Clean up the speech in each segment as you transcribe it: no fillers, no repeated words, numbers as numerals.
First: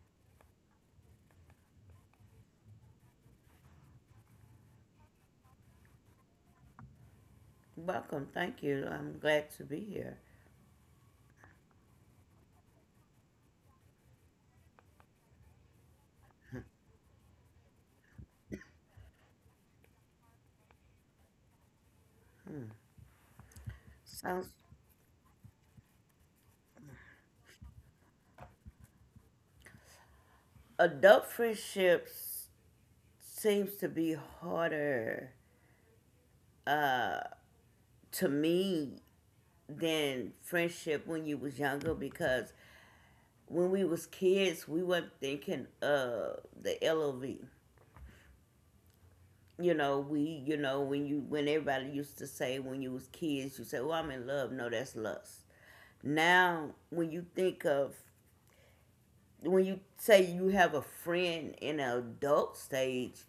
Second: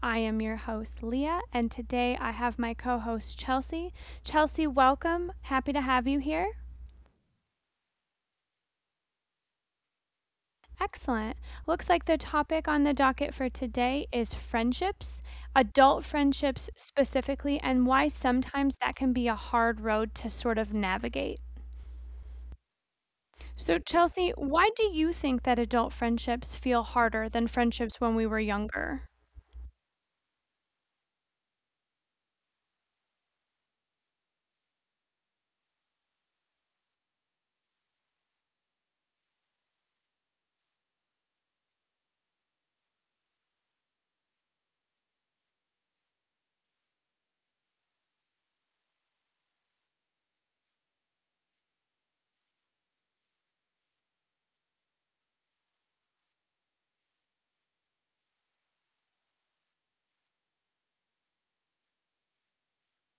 I am your host, Leah, and today I have my co host, Chelsea. Chelsea, welcome. Happy to have you here. Welcome. Thank you. I'm glad to be here. Excellent. Looks like the topic on the docket for today is friendships, adult friendships specifically, and why sometimes that can be a hard road to sort of navigate. So, Chelsea, Sounds why do you think that adult friendships feel harder than friendships when we were younger? adult friendships seems to be harder to me than friendship when you was younger because when we was kids we weren't thinking of the LOV. You know, we you know when you when everybody used to say when you was kids you say, "Well, I'm in love." No, that's lust. Now, when you say you have a friend in an adult stage,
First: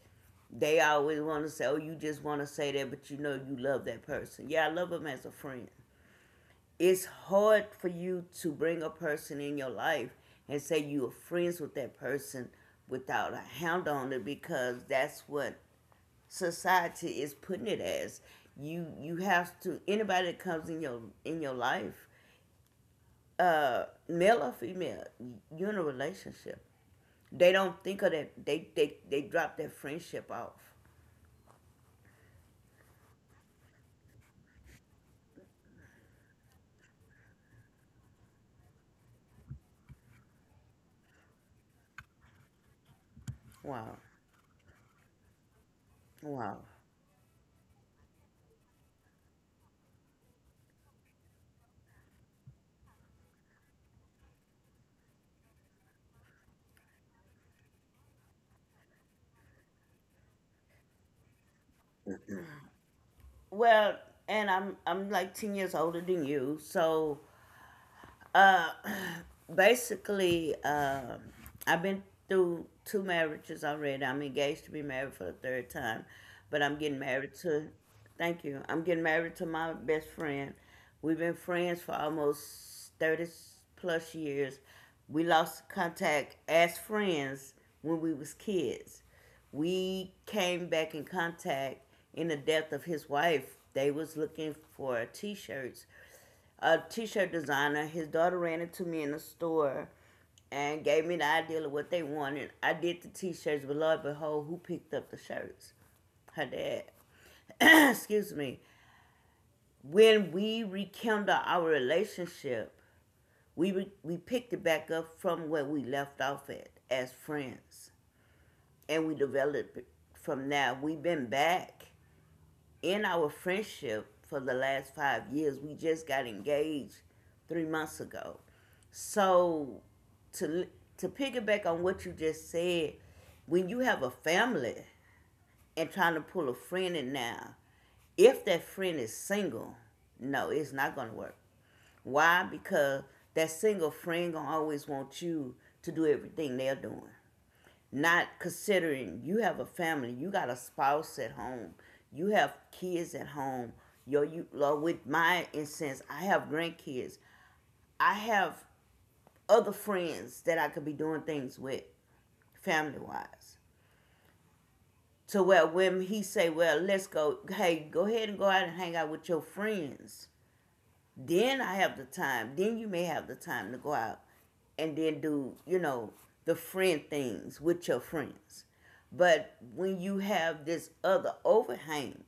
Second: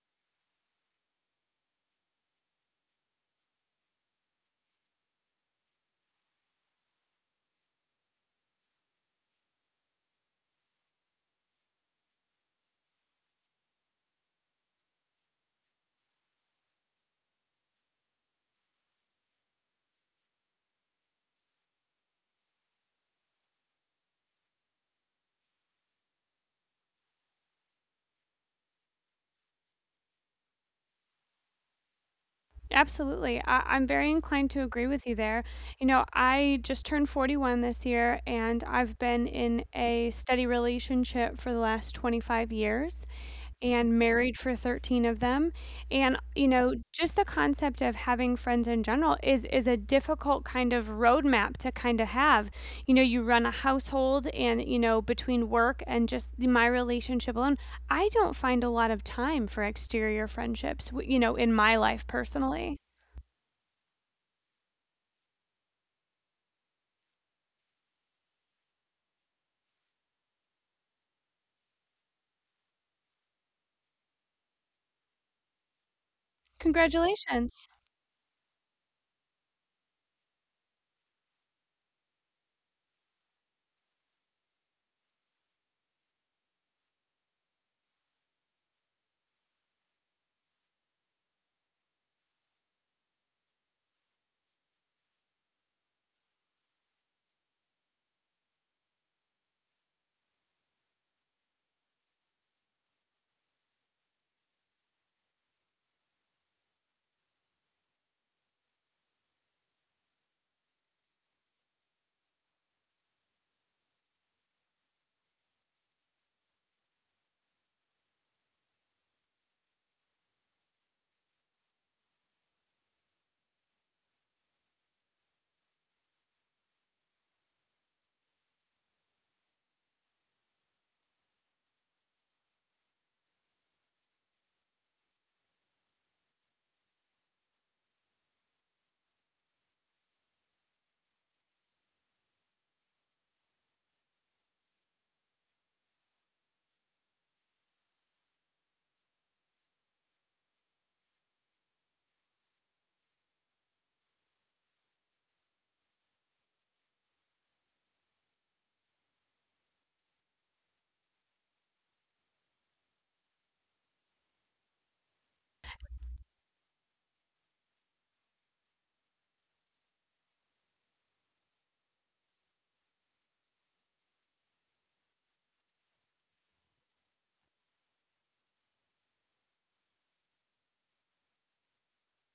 they always want to say, "Oh, you just want to say that," but you know you love that person. Yeah, I love them as a friend. It's hard for you to bring a person in your life and say you are friends with that person without a hound on it because that's what society is putting it as. You have to anybody that comes in your life, male or female, you're in a relationship. They don't think of that. They drop that friendship off. Absolutely. I'm very inclined to agree with you there. You know, I just turned 41 this year, and I've been in a steady relationship for the last 25 years and Wow, married for 13 of them. And, you wow. know, just the concept of having friends in general is a difficult kind of roadmap to kind of have. You know, you run a household and, you know, between work and just my relationship alone, I don't find a lot of time for exterior friendships, you know, in my life personally. Well, and I'm like 10 years older than you, so basically, I've been through two marriages already. I'm engaged to be married for the third time, but I'm getting married Congratulations. to, thank you, I'm getting married to my best friend. We've been friends for almost 30 plus years. We lost contact as friends when we was kids. We came back in contact in the death of his wife. They was looking for t-shirts a t-shirt designer. His daughter ran into me in the store and gave me the idea of what they wanted. I did the t-shirts, but lo and behold, who picked up the shirts? Her dad. Excuse me. When we rekindled our relationship, we picked it back up from where we left off at as friends, and we developed it from there. We've been back in our friendship for the last 5 years. We just got engaged three months ago. So to to piggyback on what you just said, when you have a family and trying to pull a friend in now, if that friend is single, no, it's not gonna work. Why? Because that single friend gonna always want you to do everything they're doing. Not considering you have a family, you got a spouse at home, you have kids at home. Yo, you Lord, with my instance, I have grandkids. I have other friends that I could be doing things with, family wise. To where when he say, "Well, let's go," hey, go ahead and go out and hang out with your friends. Then I have the time. Then you may have the time to go out and then do, you know, the friend things with your friends. But when you have this other overhang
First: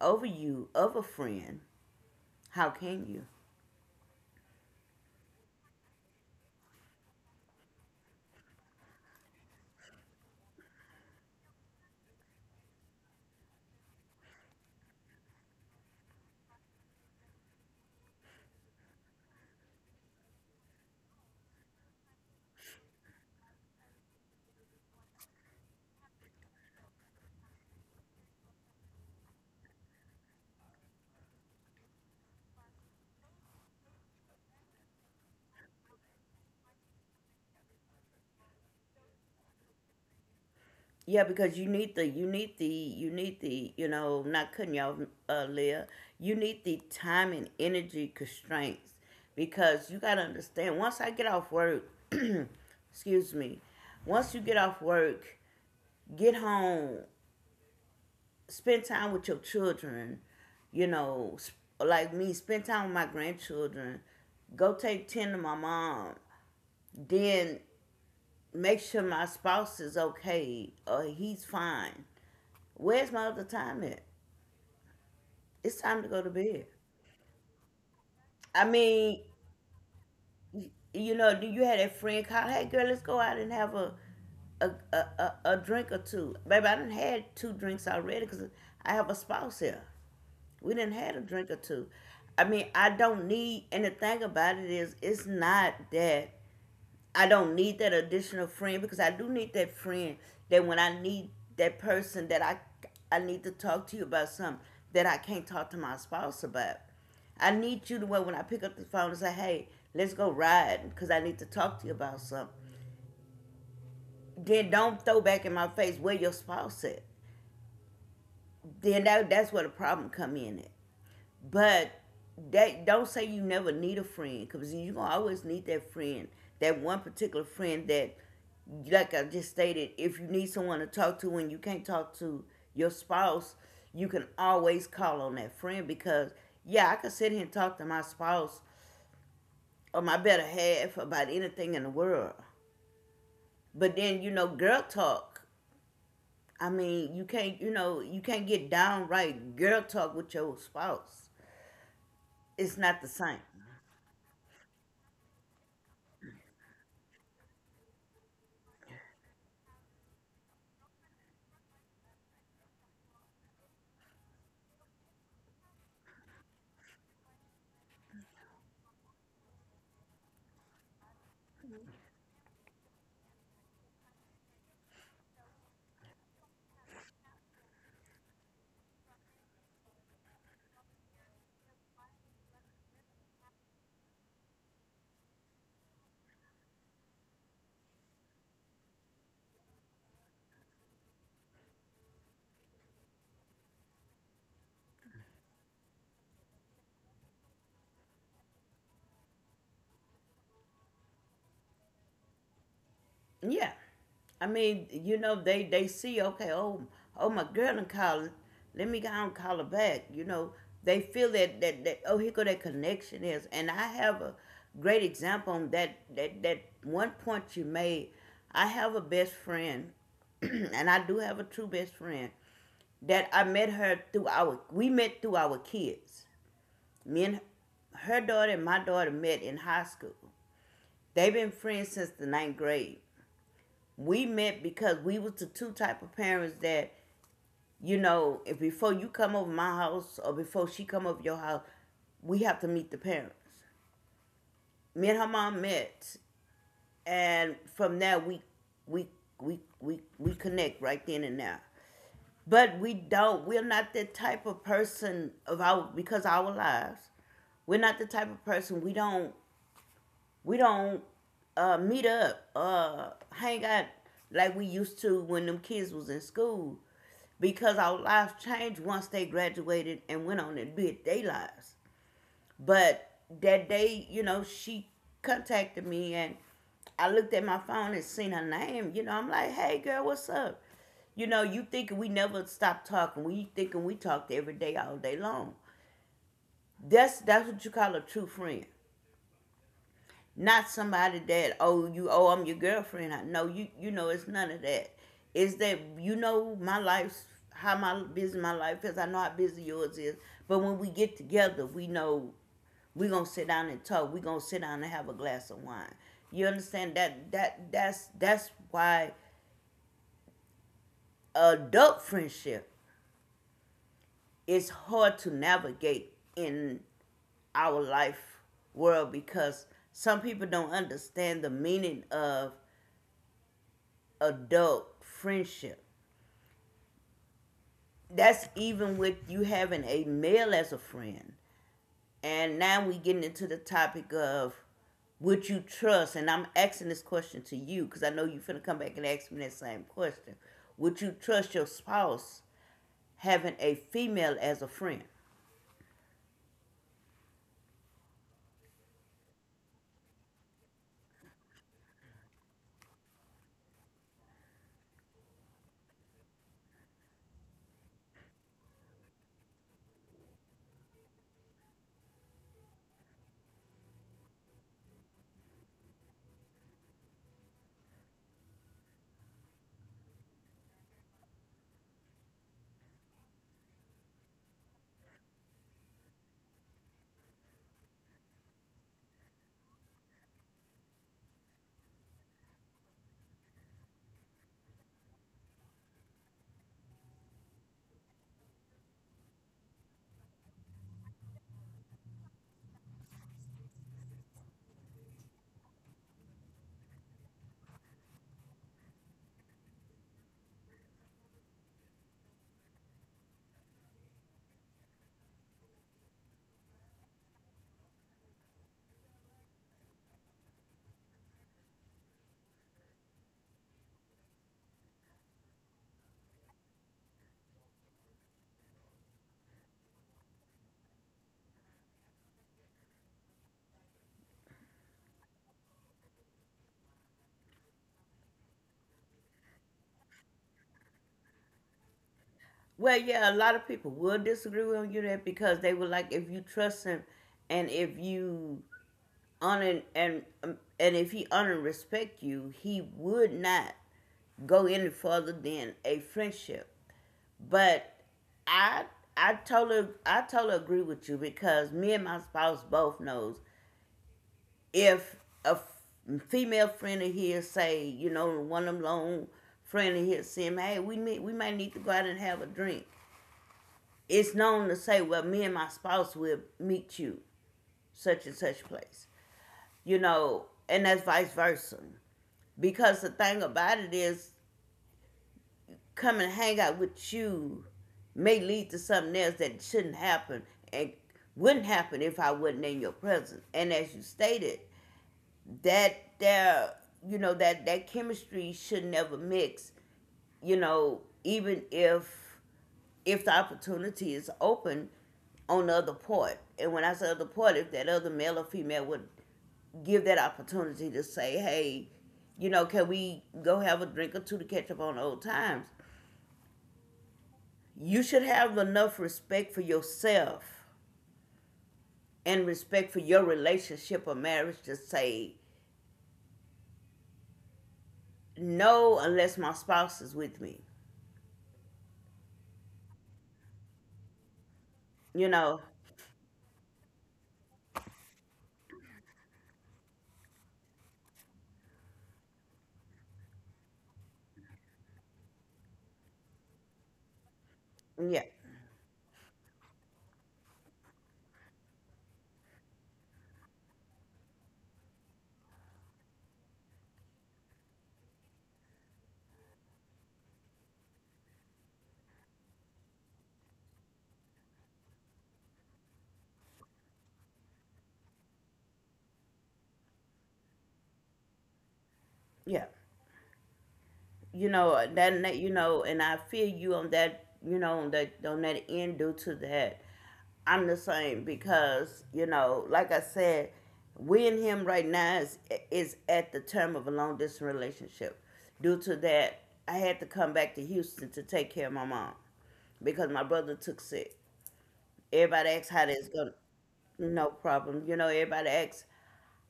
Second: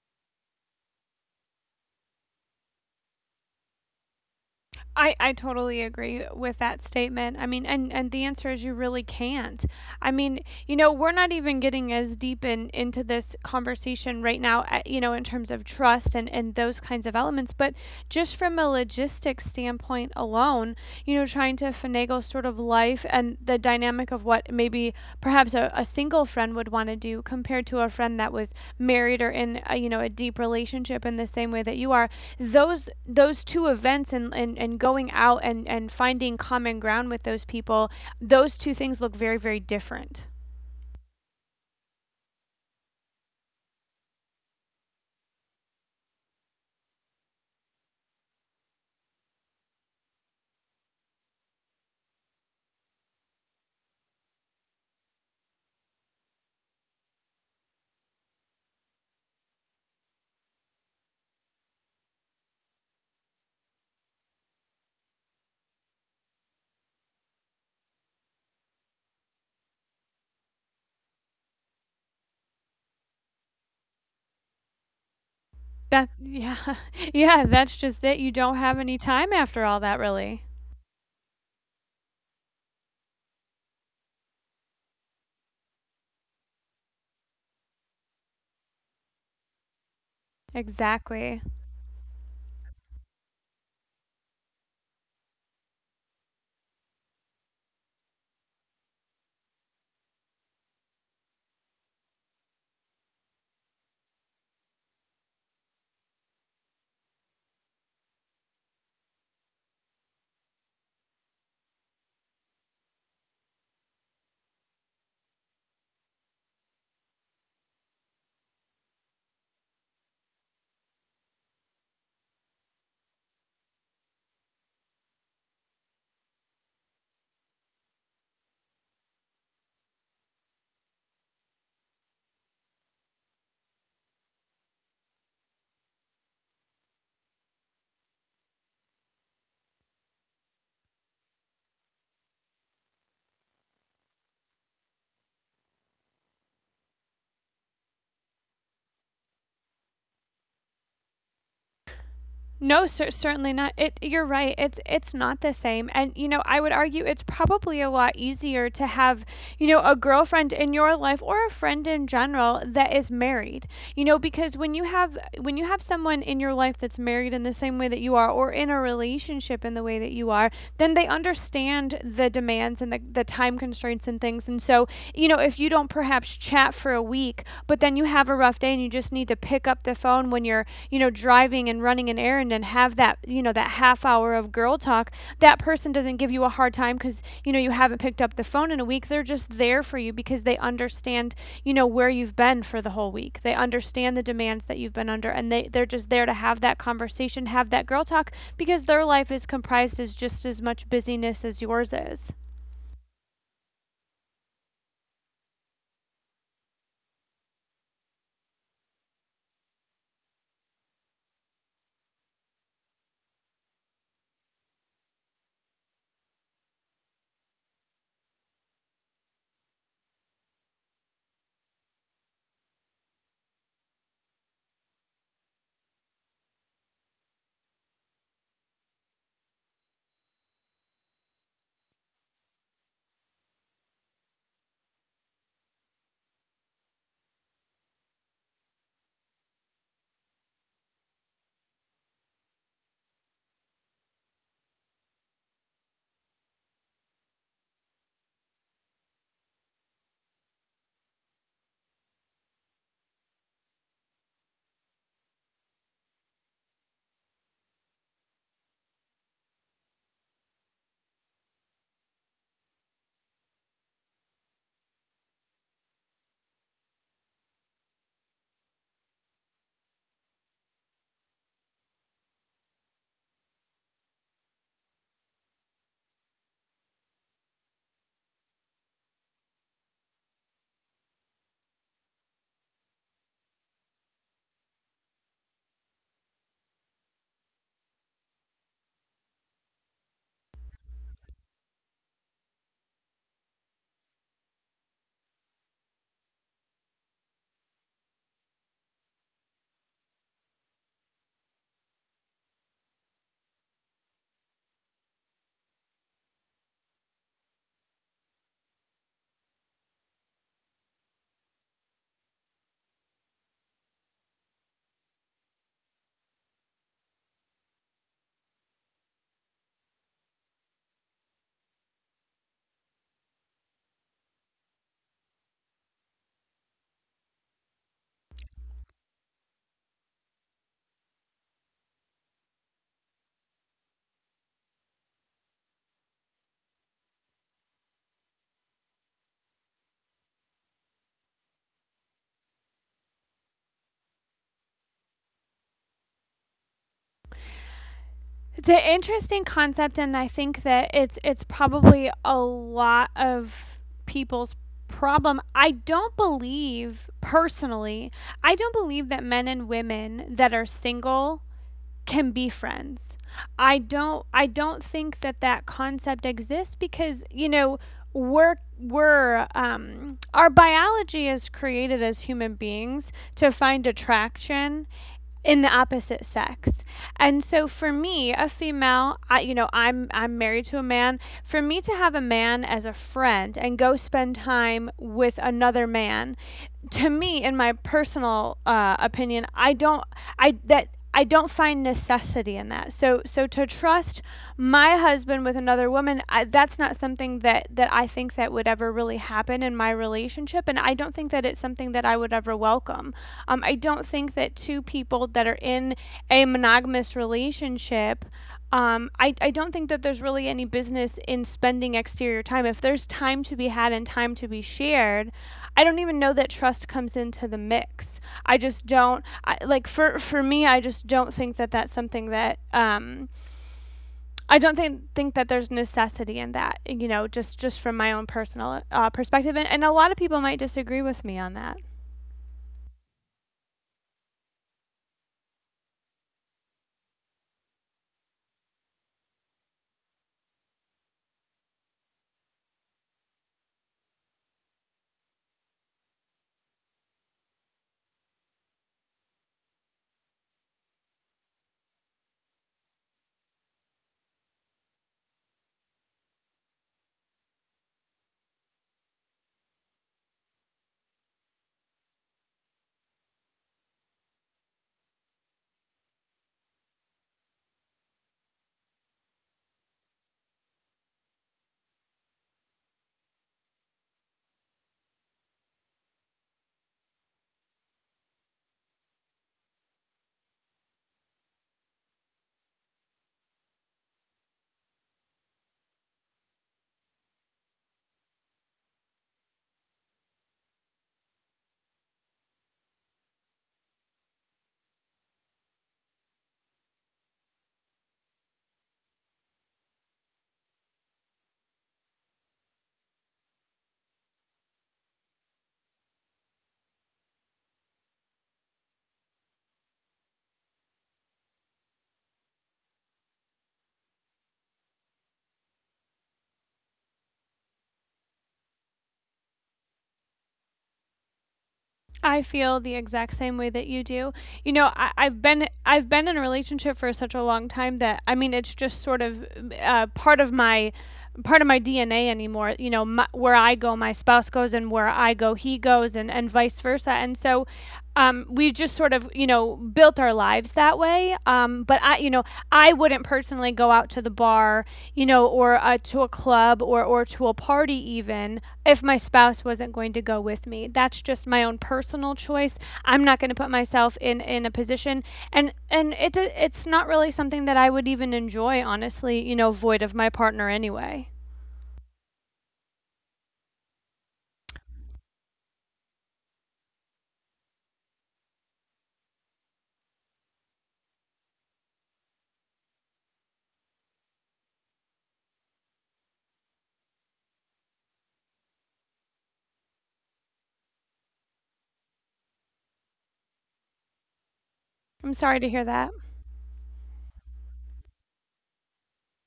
over you of a friend, how can you? I totally agree with that statement. I mean, and the answer is you really can't. I mean, you know, we're not even getting as deep into this conversation right now, you know, in terms of trust and those kinds of elements. But just from a logistics standpoint alone, you know, trying to finagle sort of life and the dynamic of what maybe perhaps a single friend would want to do compared to a friend that was married or in a, you know, a deep relationship in the same way that you are, those those two events and and going out and finding common ground with those people, those two things look very, very different. Yeah, because you need the you need the you need the you know not cutting y'all Leah. You need the time and energy constraints because you gotta understand. Once I get off work, excuse me. Once you get off work, get home, spend time with your children, you know, like me, spend time with my grandchildren, go take 10 to my mom, then make sure my spouse is okay or he's fine. Where's my other time at? It's time to That go to yeah bed. Yeah, that's just it. You don't I have any mean, time after all that, really. You know, do you had that friend call, hey girl, let's go out and have a drink or two. Baby, I done had two drinks already because I have a spouse here. We didn't had a Exactly. drink or two. I mean, I don't need, and the thing about it is, it's not that I don't need that additional friend because I do need that friend that when I need that person that I need to talk to you about something that I can't talk to my spouse about. I need you to where when I pick up the phone and say, hey, let's go ride because I need to talk to you about something. Then don't throw back in my face where your spouse at. Then that's where the problem come in at. But that don't say you never need a friend because you gonna always need that friend, that one particular friend that, like I just stated, if you need someone to talk to and you can't talk to your spouse, you can always call on that friend because yeah, I could sit here and talk to my spouse or my better half about anything in the world, but then you know, girl talk. I mean, you can't get downright girl talk with your spouse. It's No, not the same. certainly not. It You're right. It's not the same. And you know, I would argue it's probably a lot easier to have, you know, a girlfriend in your life or a friend in general that is married. You know, because when you have someone in your life that's married in the same way that you are or in a relationship in the way that you are, then they understand the demands and the time constraints and things. And so, you know, if you don't perhaps chat for week, but then you have a rough day and you just need to pick up the phone when you're, you know, driving and running an errand and have that, you know, that half hour of girl talk, that person doesn't give you a hard time cuz you know you haven't picked up the phone in a week. They're just there for you because they understand, you know, where you've been for the whole week. They understand the demands that you've been under and they're just there to have that conversation, have that girl talk because their life is comprised as just as much busyness as yours is. Yeah. I mean, you know, they see okay, oh my girl and call let me go and call her back. You know, they feel that that oh here go that connection is and I have a great example on that one point you made. I have a best friend and I do have a true best friend that I met her through our we met through our kids. Me and her daughter and my daughter met in high school. They've been friends since the ninth grade we met because we was the two type of parents that you know if before you come over my house or before she come over your house we have to meet the parents me and her mom met and from there we we connect right then and there but we're not the type of person of our because of our lives we're not the type of person we don't We don't meet up, hang out like we used to when them kids was in school, because our lives changed once they graduated and went on and did their lives. But that day, you know, she contacted me and I looked at my phone and seen her name. You know, I'm like, hey girl, what's up? You know, you thinking we never stopped talking. We thinking we talked every day, all day long. That's what you call a true friend. Not somebody that oh you oh I'm your girlfriend. No, you know it's none of that. It's that you know my life's how my busy my life is. I know how busy yours is. But when we get together, we know we're gonna sit down and talk. We're gonna sit down and have a glass of wine. You understand that that's why adult friendship is hard to navigate in our life world because some people don't understand the meaning of adult friendship. That's even with you having a male as a friend. And now we getting into the topic of would you trust? And I'm asking this question to you because I know you're finna come back and ask me that same question. Would you trust your spouse having a female as a friend? It's an interesting concept, and I think that it's probably a lot of people's problem. I don't believe personally. I don't believe that men and women that are single can be friends. I don't think that that concept exists because you know we're our biology is created as human beings to find attraction in the opposite sex. And so for me, a female, I, you know, I'm married to a man. For me to have a man as a friend and go spend time with another man, to me, in my personal opinion, I don't I that I don't find necessity in that. So, so to trust my husband with another woman, I, that's not something that that I think that would ever really happen in my relationship, and I don't think that it's something that I would ever welcome. I don't think that two people that are in a monogamous relationship I don't think that there's really any business in spending exterior time. If there's time to be had and time to be shared, I don't even know that trust comes into the mix. I just don't I, Like, for me. I just don't think that that's something that I don't think that there's necessity in that. You know, just from my own personal perspective, and a lot of people might disagree with me on that. Well, yeah, a lot of people will disagree with you that because they were like, if you trust him and if you honor and if he honor and respect you, he would not go any further than a friendship. But I I totally agree with you because me and my spouse both knows if a female friend of his say you know one of them long friend of his say hey we might need to go out and have a drink. It's known to say well me and my spouse will meet you such and such place. You know, and that's vice versa. Because the thing about it is, come and hang out with you may lead to something else that shouldn't happen and wouldn't happen if I wasn't in your presence. And as you stated, that there, you know, that that chemistry should never mix. You know, even if the opportunity is open on the other part. And when I say other part, if that other male or female would give that opportunity to say, hey, you know, can we go have a drink or two to catch up on old times? You should have enough respect for yourself and respect for your relationship or marriage to say no unless my spouse is with me. I feel the exact same way that you do. You know, You know, I've been in a relationship for such a long time that I mean, it's just sort of uh, part of my part of my DNA anymore. You know, my, where I go, my spouse goes, and where I go, he goes, and vice versa. And so, yeah, we just sort of, you know, built our lives that way. But I, you know, I wouldn't personally go out to the bar, you know, or to a club or to a party even if my spouse wasn't going to go with me. That's just my own personal choice. I'm not going to put myself in a position and it, it's not really something that I would even enjoy, honestly, you know, void of my partner anyway. yeah. And I feel you on that, on that, on that end, due to that. I'm the same because, you know, like I said, we and him right now is at the term of a long distance relationship due to that. I had to come back to Houston to take care of my mom because my brother took sick. I'm Everybody sorry asks to how hear that's that. gonna. No problem. You know, everybody asks,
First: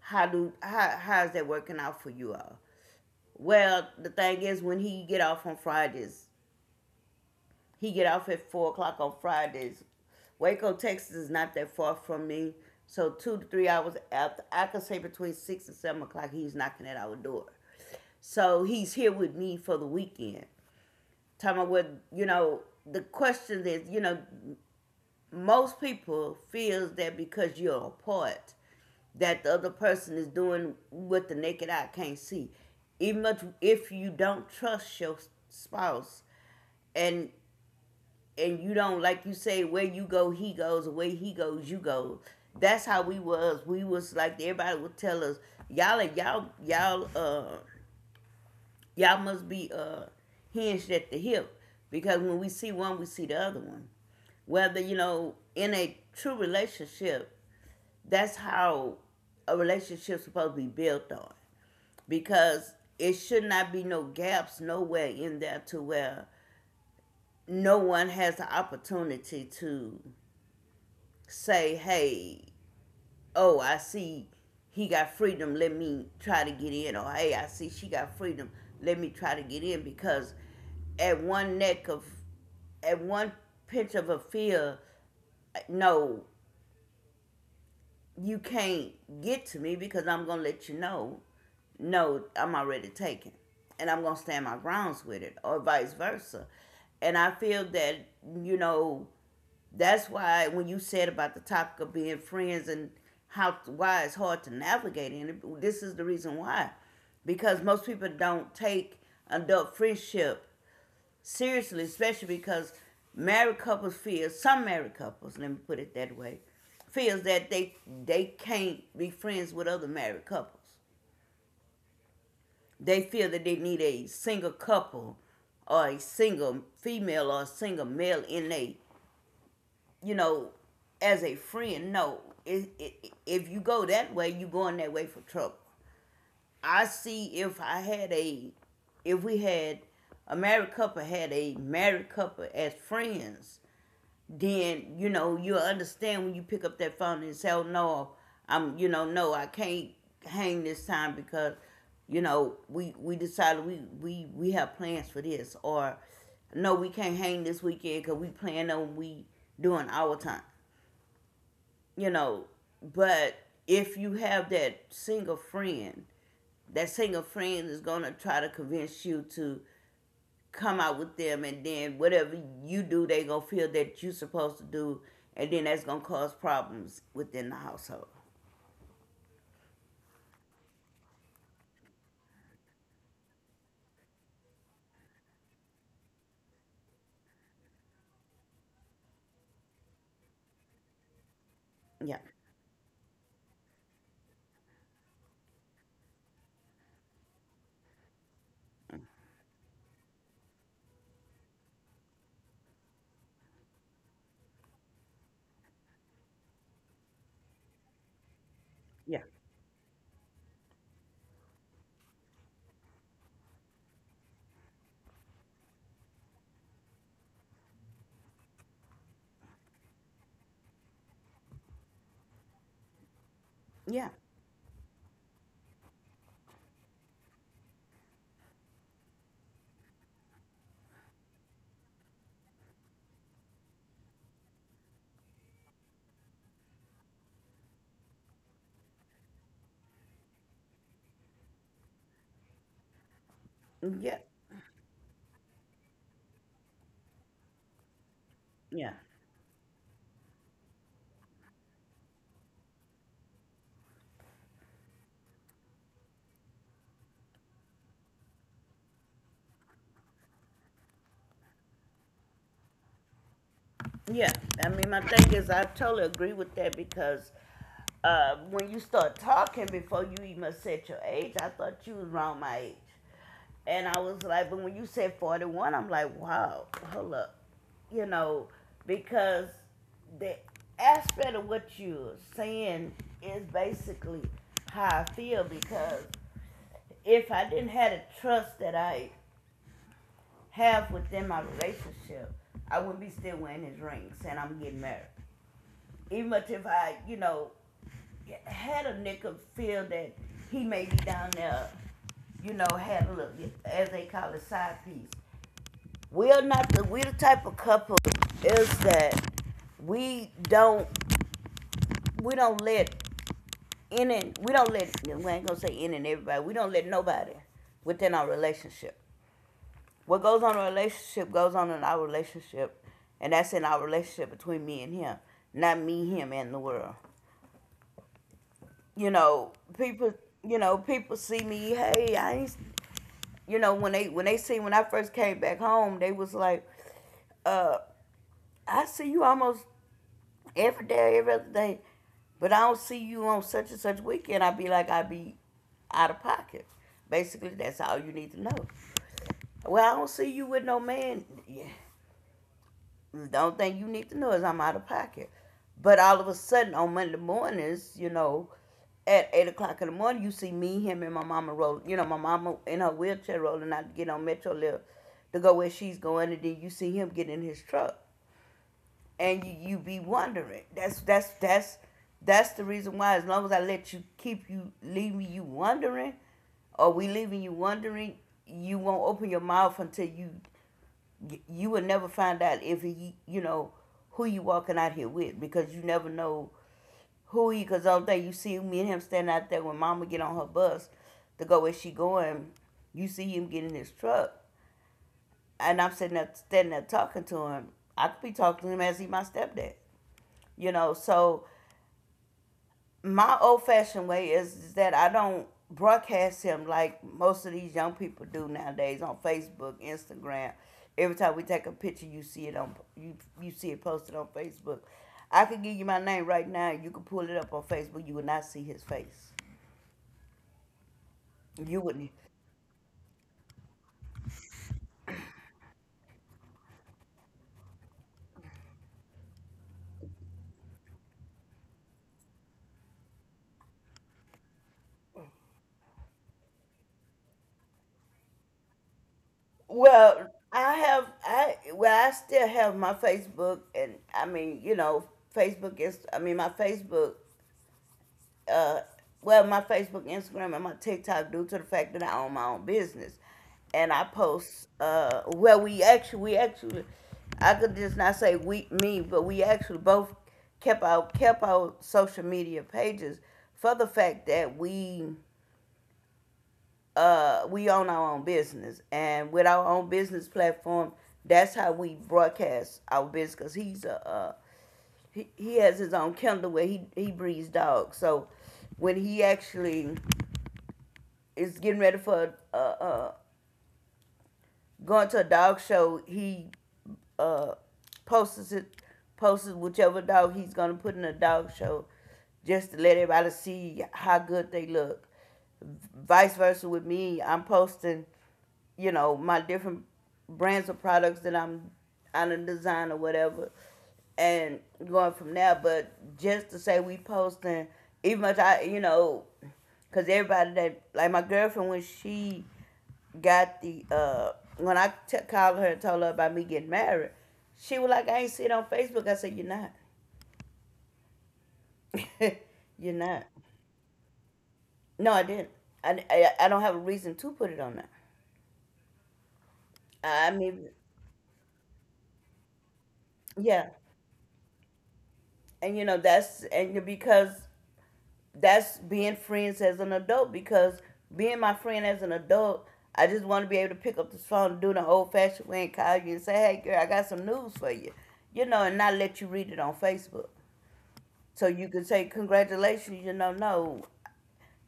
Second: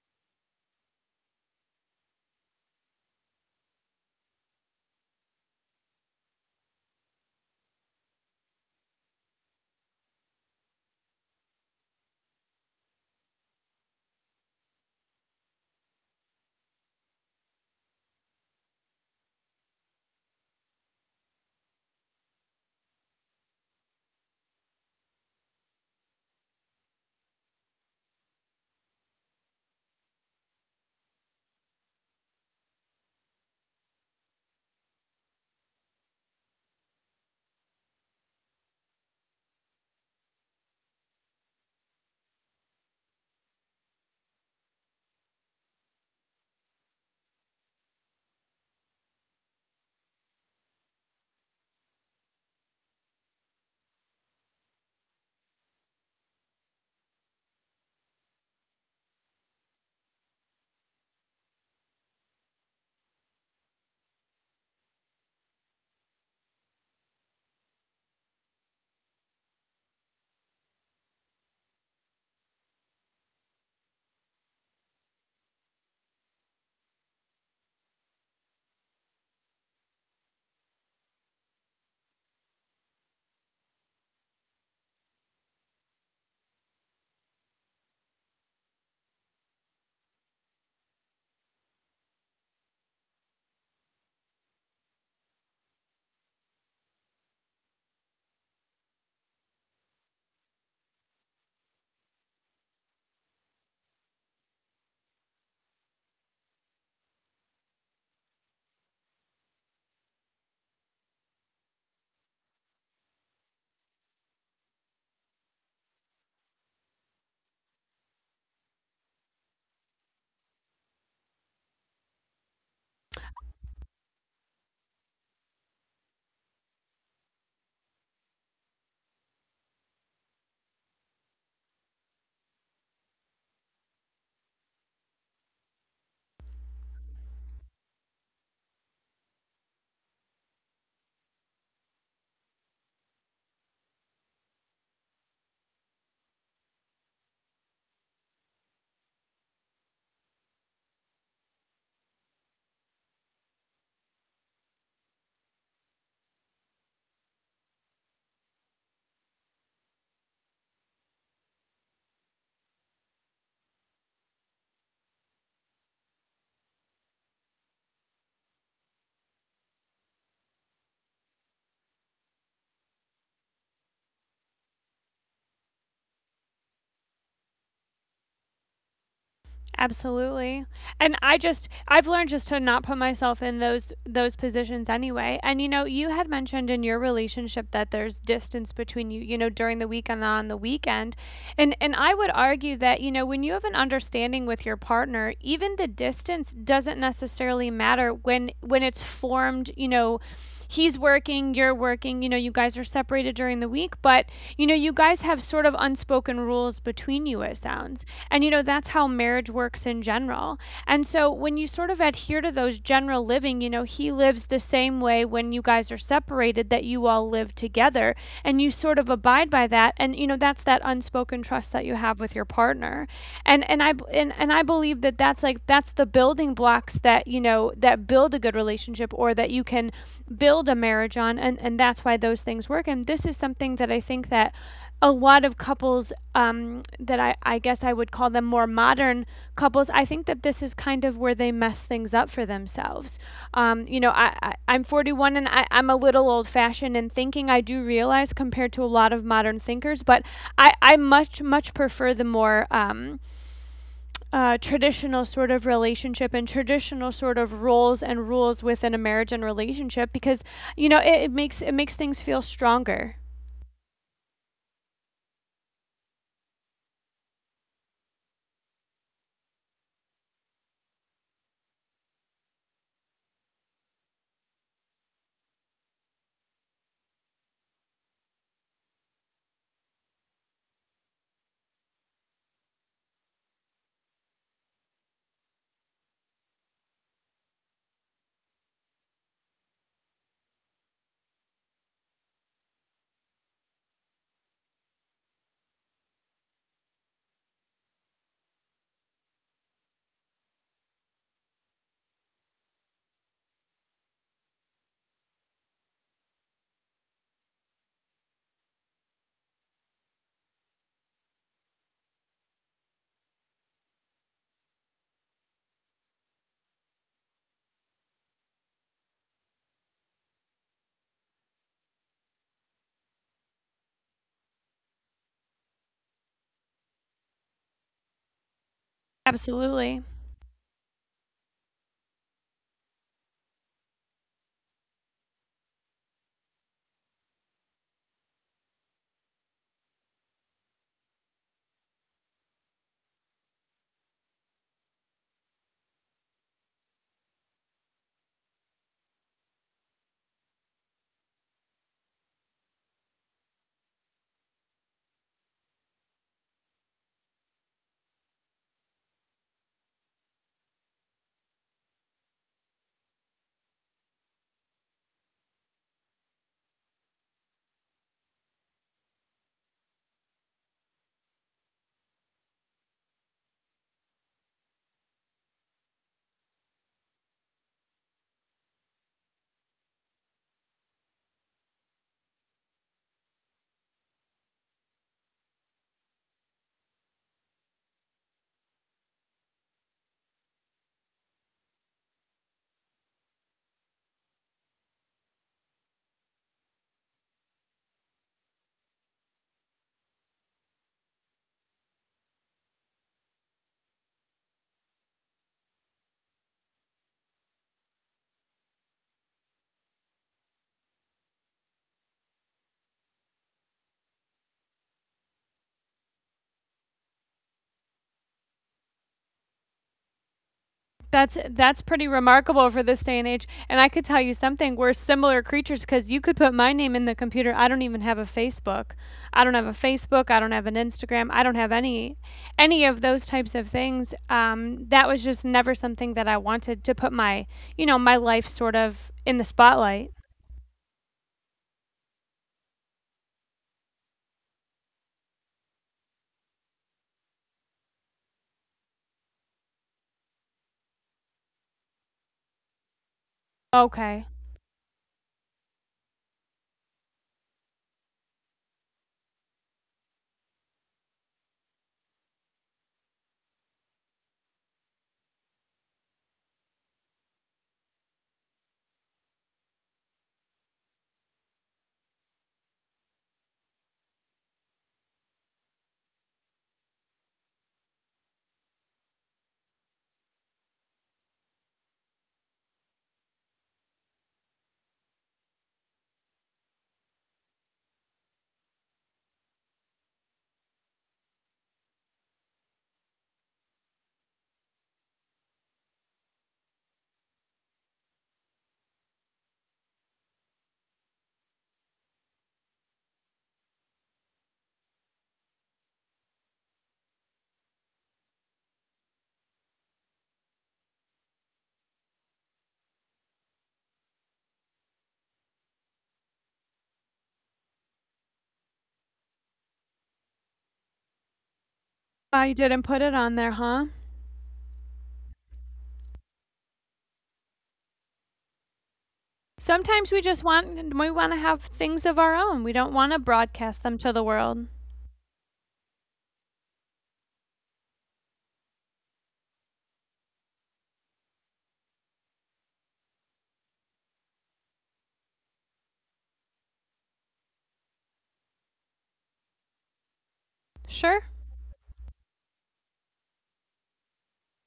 how do how is that working out for you all? Well, the thing is, when he get off on Fridays, he get off at 4 o'clock on Fridays. Waco, Texas, is not that far from me, so 2 to 3 hours after, I could say between 6 and 7 o'clock, he's knocking at our door. So he's here with me for the weekend. Talking about what you know. The question is, you know, most people feels that because you're apart, that the other person is doing what the naked eye can't see, even if you don't trust your spouse, and and you don't, like you say, where you go he goes, where he goes you go. That's how we was, we was like, everybody would tell us, y'all are y'all y'all Y'all must be hinged at the hip because when we see one, we see the other one. Whether, you know, in a true relationship, that's how a relationship's supposed to be built on. Because it should not be no gaps nowhere in there to where no one has the opportunity to say, hey, oh, I see he got freedom, let me try to get in. Or hey, I see she got freedom, let me try to get in. Because at one neck of, at one pinch of a fear, no, you can't get to me, because I'm gonna let you know, no, I'm already taken, and I'm gonna stand my grounds with it, or vice versa. And I feel that, you know, that's why when you said about the topic of being friends and how, why it's hard to navigate, and this is the reason why. Because most people don't take adult friendship seriously, especially because married couples feel, some married couples, let me put it that way, feels that they can't be friends with other married couples. They feel that they need a single couple or a single female or a single male in a, you know, as a friend. No, if you go that way, you going that way for trouble. I see, if we had a married couple, had a married couple as friends, then you know you'll understand when you pick up that phone and say, oh, "No, I'm, you know, no, I can't hang this time because, you know, we decided we have plans for this," or, "No, we can't hang this weekend because we plan on we doing our time." You know. But if you have that single friend is gonna try to convince you to come out with them, and then whatever you do they gonna feel that you're supposed to do, and then that's gonna cause problems within the household. Absolutely. And I've learned just to not put myself in those positions anyway. And you know, you had mentioned in your relationship that there's distance between you, you know, during the week and on the weekend. And I Yeah, would argue that, you know, when you have an understanding with your partner, even the distance doesn't necessarily matter when it's formed, you know, he's working, you're working, you know, you guys are separated during the week, but you know, you guys have sort of unspoken rules between you, it sounds. And you know, that's how yeah, marriage works in general. And so when you sort of adhere to those general living, you know, he lives the same way when you guys are separated that you all live together and you sort of abide by that. And you know, that's that unspoken trust that you have with your partner. Yeah, And I believe that that's like that's the building blocks that you know that build a good relationship or that you can build a marriage on. And that's why those things work, and this is something that I think that a lot of couples that I guess I would call them more modern couples, I think that this is kind of where they mess things up for themselves. You know, yeah, I'm 41 and I'm a little old fashioned in thinking, I do realize compared to a yeah, lot of modern thinkers, but I much, much prefer the more. Traditional sort of relationship and traditional sort of roles and rules within a marriage and relationship because you know it makes things feel stronger. yeah. I mean, my thing is I totally agree with that because, when you start talking before you even said your age, I thought you was around my age. And I was like, but when you said 41, I'm like, wow, hold up. You know, because the aspect of what you're saying is basically how I feel, because if I didn't have the trust that I have within my relationship, I wouldn't be still wearing his ring saying I'm getting married. Even much if I, you know, had a nigga feel that he may be down there, you know, had a little, as they call it, side piece. We are not the, we the type of couple is that we don't, we don't let in, and we don't let, we ain't gonna say in and everybody, we don't let nobody within our relationship. What goes on in a relationship goes on in our relationship, and that's in our relationship between me and him, not me, him, and the world. You know, Absolutely. people, you know, people see me, hey, I ain't, you know, when they see, when I first came back home, they was like, uh, I see you almost every day, every other day. But I don't see you on such and such weekend. I be like, I be out of pocket. Basically, that's all you need to know. Well, I don't see you with no man. Yeah. The only thing you need to know is I'm out of pocket. But all of a sudden on Monday mornings, you know, at 8 o'clock in the morning, you see me, him, and my mama roll. You know, my mama in her wheelchair rolling out to get on Metro Lift to go where she's going, and then you see him get in his truck and you be wondering. That's that's the reason why. As long as I let you keep you leaving you wondering, or we leaving you wondering, you won't open your mouth until you will never find out if he, you know, who you walking out here with, because you never know who he. Because all day you see me and him standing out there when Mama get on her bus to go where she going. You see him getting his truck, and I'm sitting up standing there talking to him. I could be talking to him as he my stepdad, you know. So my old fashioned way is that I don't broadcast him like most of these young people do nowadays on Facebook, Instagram. Every time we take a picture, you see it on you see it posted on Facebook. I could give you my name right now. You could pull it up on Facebook. You would not see his face. That's You pretty wouldn't. remarkable for this day and age, and I could tell you something, we're similar creatures because you could put my name in the computer. I don't even have a Facebook. I don't have a Facebook. I don't have an Instagram. I don't have Any of those types of things, that was just never something that I wanted to put my, you know, my life sort of in the spotlight. Well, I well, I still have my Facebook, and I mean, you know, Facebook is, I mean, my Facebook, uh, well, my Facebook, Instagram, and my TikTok due to the fact that I own my own business, and I Okay. post. Well, we actually, I could just not say we, me, but we actually both kept our, kept our social media pages for the fact that we, we own our own business, and with our own business platform, that's how we broadcast our business. Cause he's a, he has his own Kindle where he breeds dogs. So when he actually is getting ready for, going to a dog show, he, uh, posts it, posts whichever dog he's gonna put in a dog show, just to let everybody see how good they look. Vice versa with me, I'm posting, you know, my different brands of products that I'm on a design or whatever, and going from there. But just to say we posting, even much I, you know, cause everybody that, like my girlfriend when she got the, when called her and told her about me getting married, she was like, "I ain't see it on Facebook." I said, "You're not. Well, you didn't You're put it not." on there, huh? No, I didn't. I don't have a reason to put it on there. Sometimes we I just mean, want we want to have things of our own. We don't want to yeah. broadcast them to the world. And you know because that's being friends as an adult. Because being my friend as an adult, I just want to be able to pick up this phone and do the old fashioned way, and call you and say, "Hey, girl, I got some news for you," you know, and not let you read it on Facebook. Sure? So you can say, congratulations. You know, no,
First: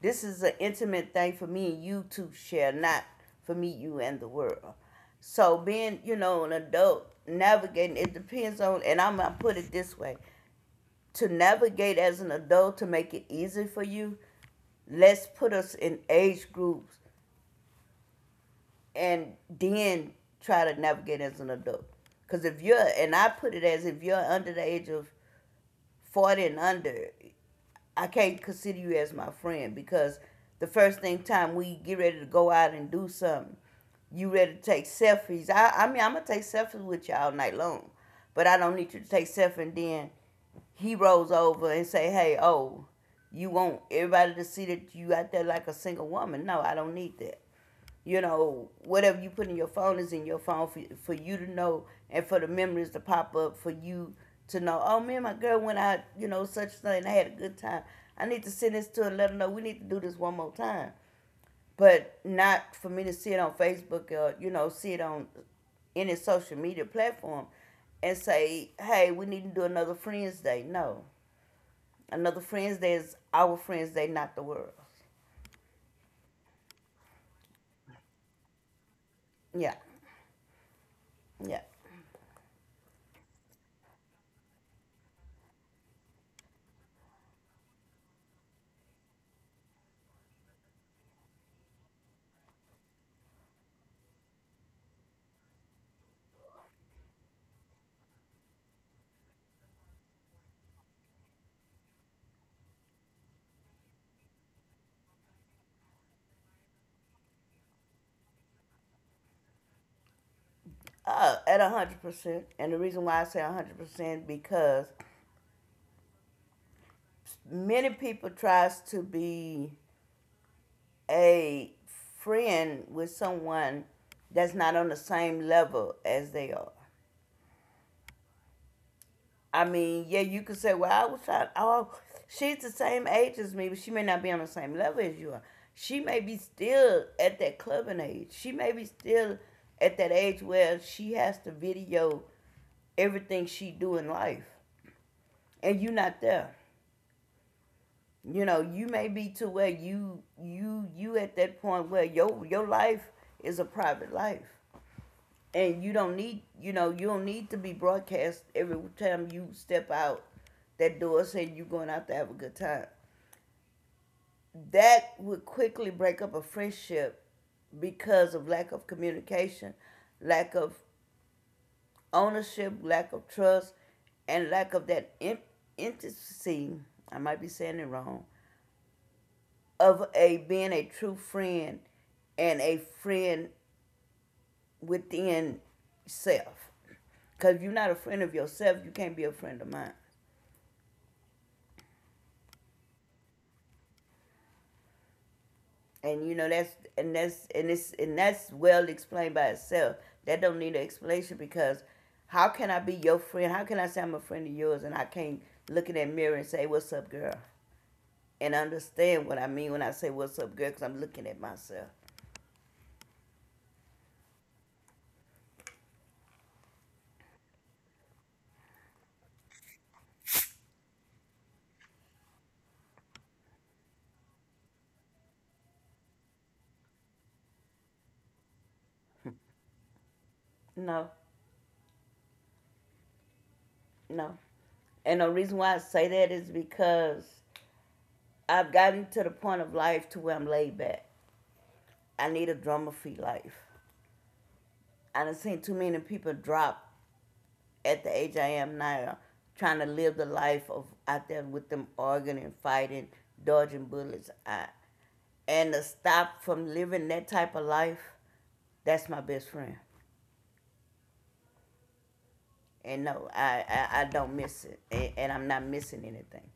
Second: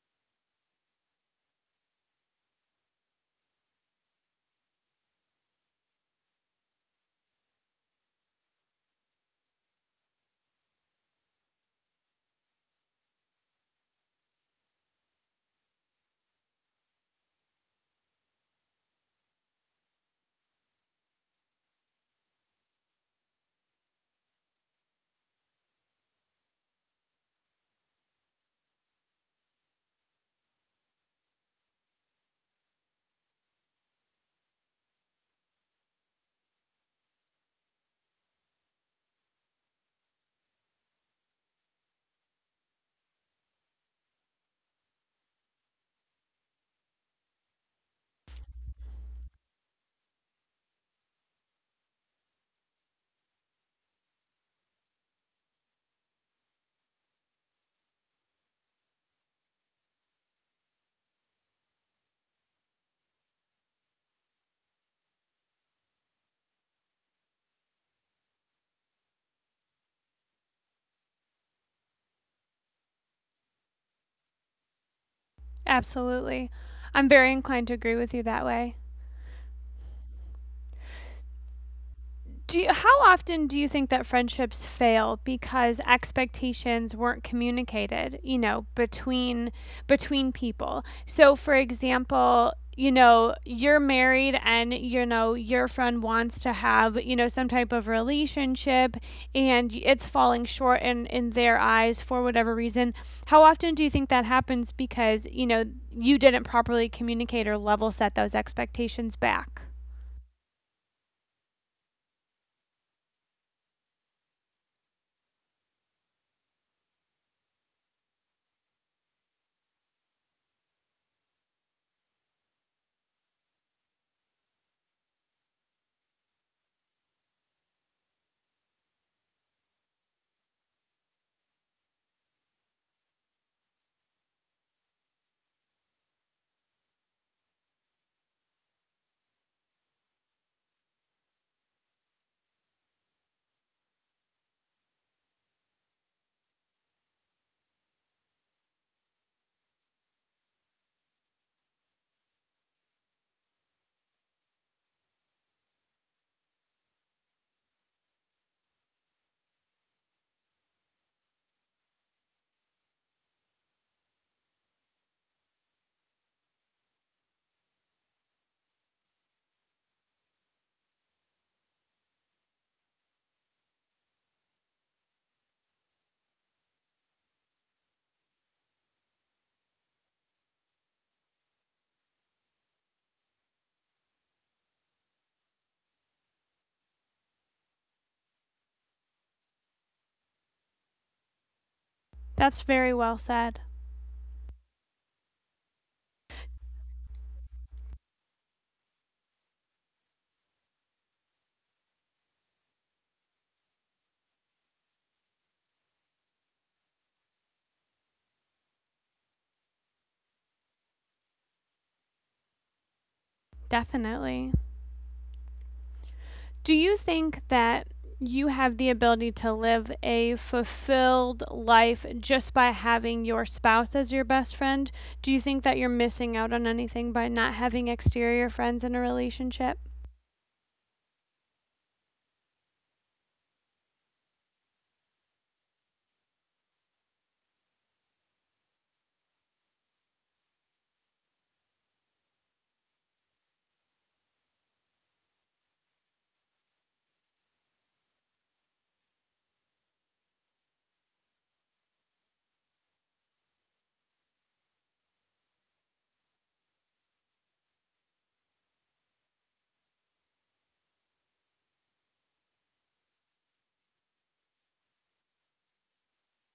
this is an intimate thing for me and you to share, not for me, you, and the world. So being, you know, an adult, navigating, it depends on, and I'm going to put it this way, to navigate as an adult to make it easy for you, let's put us in age groups and then try to navigate as an adult. Because if you're, and I put it as if you're under the age of 40 and under, I can't consider you as my friend because the first thing time we get ready to go out and do something, you ready to take selfies. I mean, I'm gonna take selfies with you all night long, but I don't need you to take selfies. And then he rolls over and say, "Hey, oh, you want everybody to see that you out there like a single woman?" No, I don't need that. You know, whatever you put in your phone is in your phone for you to know, and for the memories to pop up for you to know, oh, me and my girl went out, you know, such thing. I had a good time. I need to send this to her and let her know we need to do this one more time. But not for me to see it on Facebook or, you know, see it on any social media platform and say, hey, we need to do another Friends Day. No. Another Friends Day is our Friends Day, not the world. Absolutely. I'm very inclined to agree with you that way. Yeah. Yeah. How often do you think that friendships fail because expectations weren't communicated, you know, between people? So for example, you know, you're married and you know your friend wants to have, you know, some type of relationship and it's falling short in their eyes for whatever reason. How often do you think that happens because, you know, you didn't properly communicate or level set those expectations back? At 100%. And the reason why I say 100% because many people tries to be a friend with someone that's not on the same level as they are. I mean, yeah, you could say, well, I was trying. Oh, she's the same age as me, but she may not be on the same level as you are. She may be still at that clubbing age. She may be still at that age where she has to video everything she do in life, and you are not there. You know, you may be to where you at that point where your life is a private life, and you don't need, you know, you don't need to be broadcast every time you step out that door saying you're going out to have a good time. That would quickly break up a friendship because of lack of communication, lack of ownership, lack of trust, and lack of that intimacy. I might be saying it wrong. Of a being a true friend, and a friend within self. Cause if you're not a friend of yourself, you can't be a friend of mine. That's very well said. And you know that's — and that's well explained by itself. That don't need an explanation because how can I be your friend? How can I say I'm a friend of yours and I can't look in that mirror and say, "What's up, girl?" And understand what I mean when I say, "What's up, girl?" Because I'm looking at myself. Definitely. Do you think that you have the ability to live a fulfilled life just by having your spouse as your best friend? Do you think that you're missing out on anything by not having exterior friends in a relationship? No, no. And the reason why I say that is because I've gotten to the point of life to where I'm laid back. I need a drama free life. I done seen too many people drop at the age I am now, trying to live the life of out there with them arguing and fighting, dodging bullets. And to stop from living that type of life, that's my best friend. And no, I don't miss it. And I'm not missing anything.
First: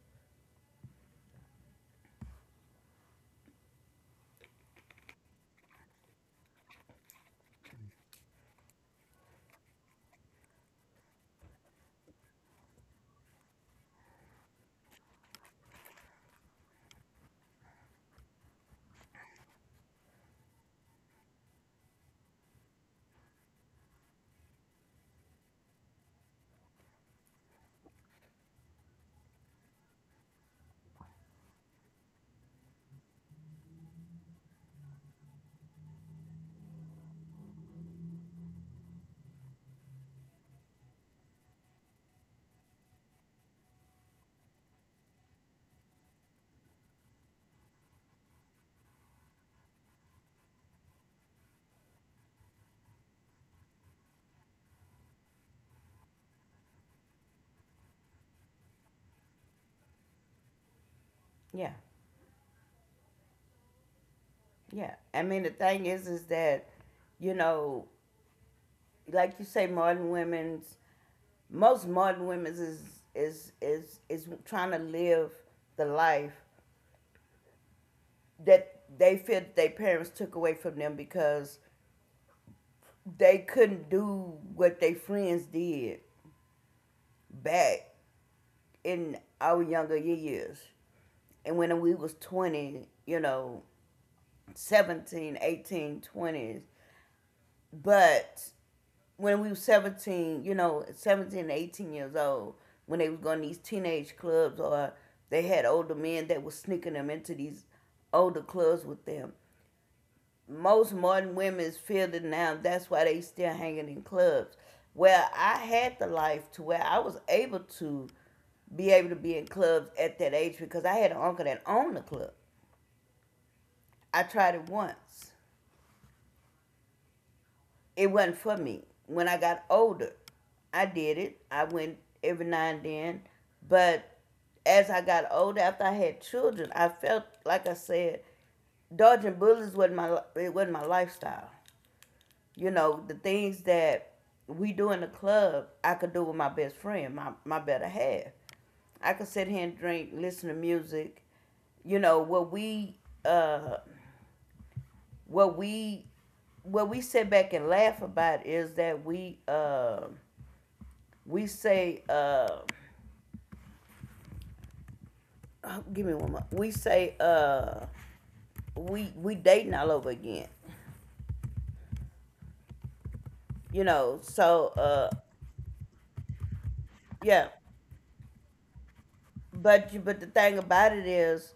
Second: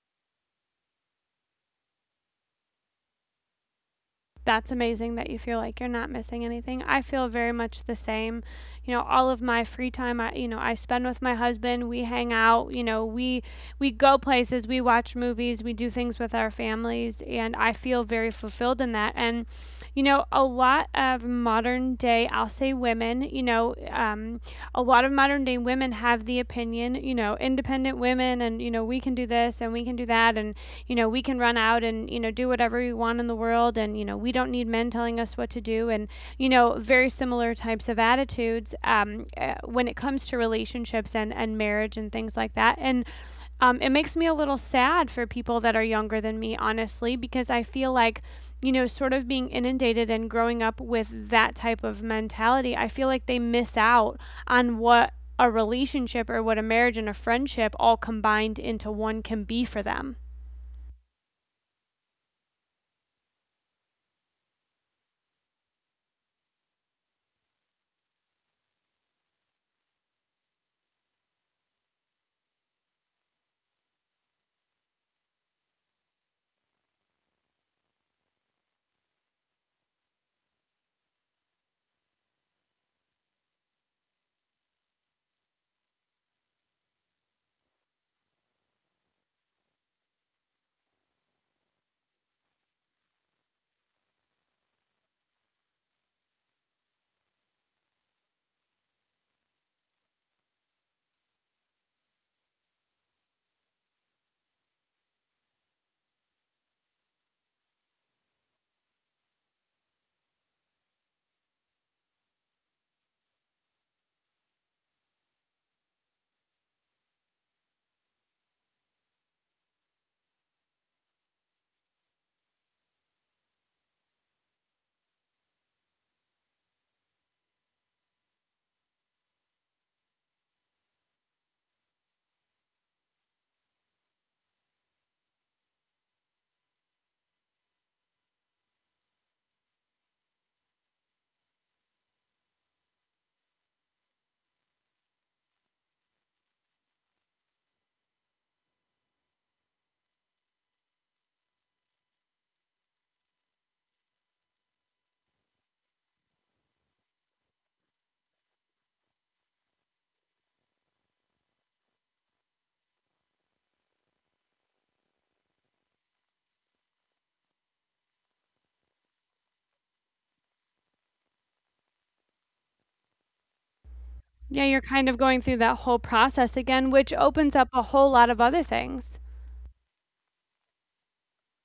That's amazing that you feel like you're not missing anything. I feel very much the same. You know, all of my free time I you know, I spend with my husband, we hang out, you know, we go places, we watch movies, we do things with our families, and I feel very fulfilled in that. And a lot of modern day, I'll say women, a lot of modern day women have the opinion, you know, independent women, and we can do this and we can do that, and we can run out and, do whatever we want in the world, and, we don't need men telling us what to do, and, very similar types of attitudes when it comes to relationships and marriage and things like that. And it makes me a little sad for people that are younger than me, honestly, because I feel like, sort of being inundated and growing up with that type of mentality, I feel like they miss out on what a relationship or what a marriage and a friendship all combined into one can be for them. Yeah. Yeah. I mean, the thing is that, you know, like you say, modern women's most modern women's is trying to live the life that they feel that their parents took away from them because they couldn't do what their friends did back in our younger years. And when we was 20, you know, 17, 18, twenties, but when we were 17, you know, 17, 18 years old, when they was going to these teenage clubs, or they had older men that was sneaking them into these older clubs with them. Most modern women feel that now that's why they still hanging in clubs. Well, I had the life to where I was able to be in clubs at that age because I had an uncle that owned the club. I tried it once. It wasn't for me. When I got older, I did it. I went every now and then. But as I got older, after I had children, I felt like I said, dodging bullets wasn't my it wasn't my lifestyle. You know, the things that we do in the club, I could do with my best friend, my better half. I could sit here and drink, listen to music. You know, uh, what we what we sit back and laugh about is that we say, oh, give me one more. We dating all over again. You know, Yeah, you're kind of going through that whole process again, which opens yeah. up a whole lot of other things. But but the thing about it is,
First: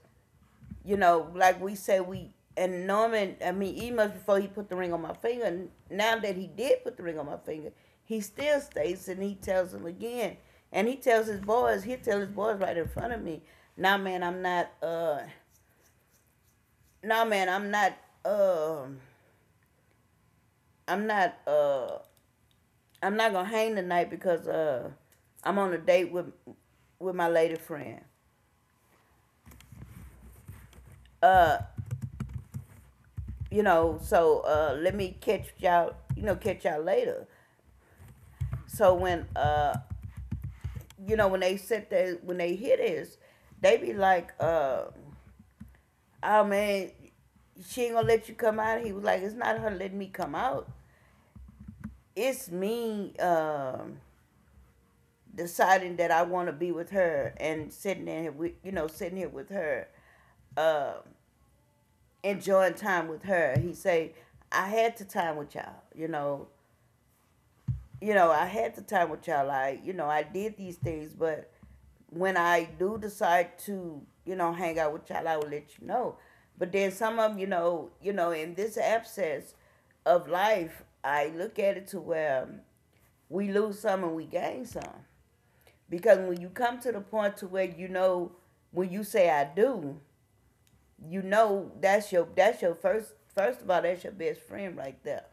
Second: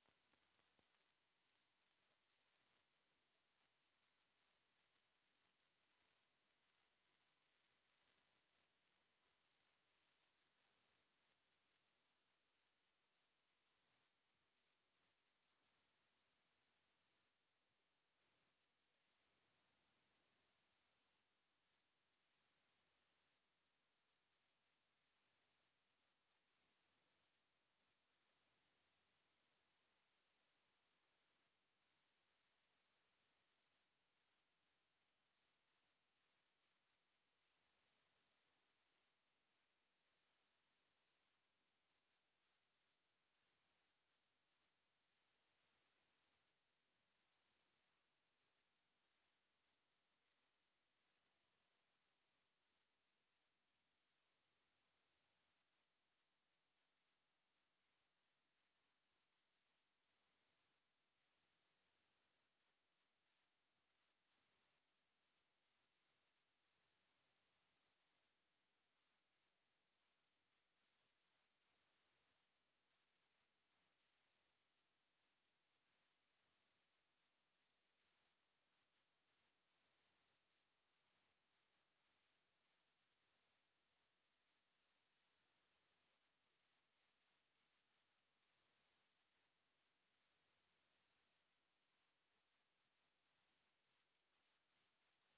you know, like we say, we — and Norman. I mean, even before he put the ring on my finger, and now that he did put the ring on my finger, he still states and he tells him again, and he tells his boys. He tell his boys right in front of me. Nah, man, I'm not. uh Nah, man, I'm not. Um, I'm not. uh I'm not gonna hang tonight because I'm on a date with my lady friend. Uh, you know, so let me catch y'all. You know, catch y'all later. So when you know, when they sit there, when they hear this, they be like, oh man, she ain't gonna let you come out. He was like, it's not her letting me come out. It's me, deciding that I want to be with her and sitting in here with, you know, sitting here with her, uh, enjoying time with her. He say, I had the time with y'all. You know, I had the time with y'all. I, you know, I did these things, but when I do decide to, you know, hang out with y'all, I will let you know. But then some of 'em, you know, in this absence of life, I look at it to where we lose some and we gain some. Because when you come to the point to where, you know, when you say I do, you know, that's your — that's your, first of all, that's your best friend right there.